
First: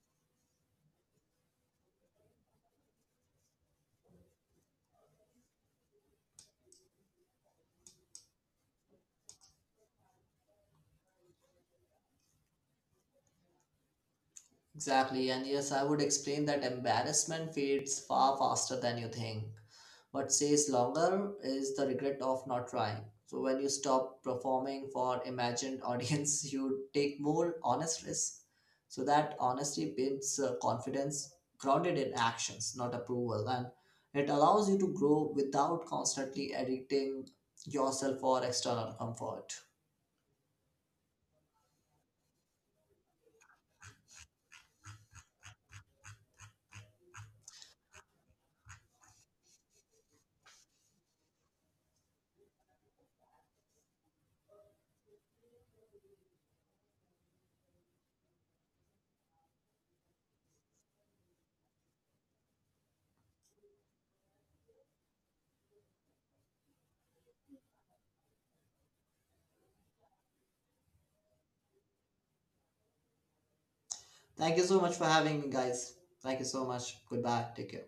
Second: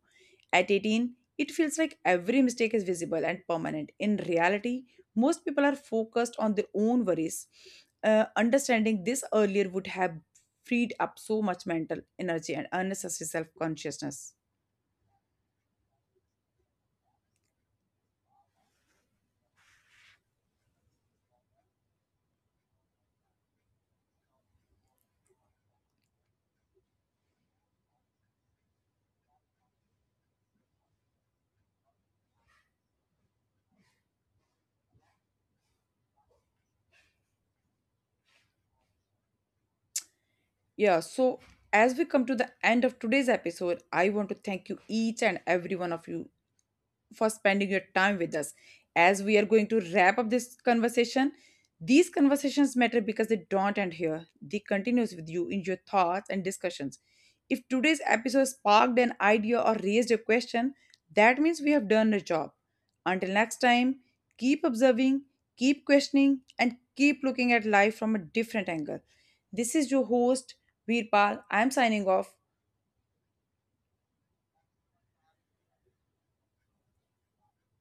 Speaker 1: At eighteen, it feels like every mistake is visible and permanent. In reality, most people are focused on their own worries. Uh, understanding this earlier would have freed up so much mental energy and unnecessary self consciousness.
Speaker 2: Exactly, and yes, I would explain that embarrassment fades far faster than you think. What stays longer is the regret of not trying. So, when you stop performing for imagined audience, you take more honest risks. So, that honesty builds uh, confidence grounded in actions, not approval, and it allows you to grow without constantly editing yourself for external comfort.
Speaker 1: Yeah, so as we come to the end of today's episode, I want to thank you each and every one of you for spending your time with us. As we are going to wrap up this conversation, these conversations matter because they don't end here. They continues with you in your thoughts and discussions. If today's episode sparked an idea or raised a question, that means we have done the job. Until next time, keep observing, keep questioning, and keep looking at life from a different angle. This is your host, Veerpal. I am signing off.
Speaker 2: Thank you so much for having me, guys. Thank you so much. Goodbye. Take care.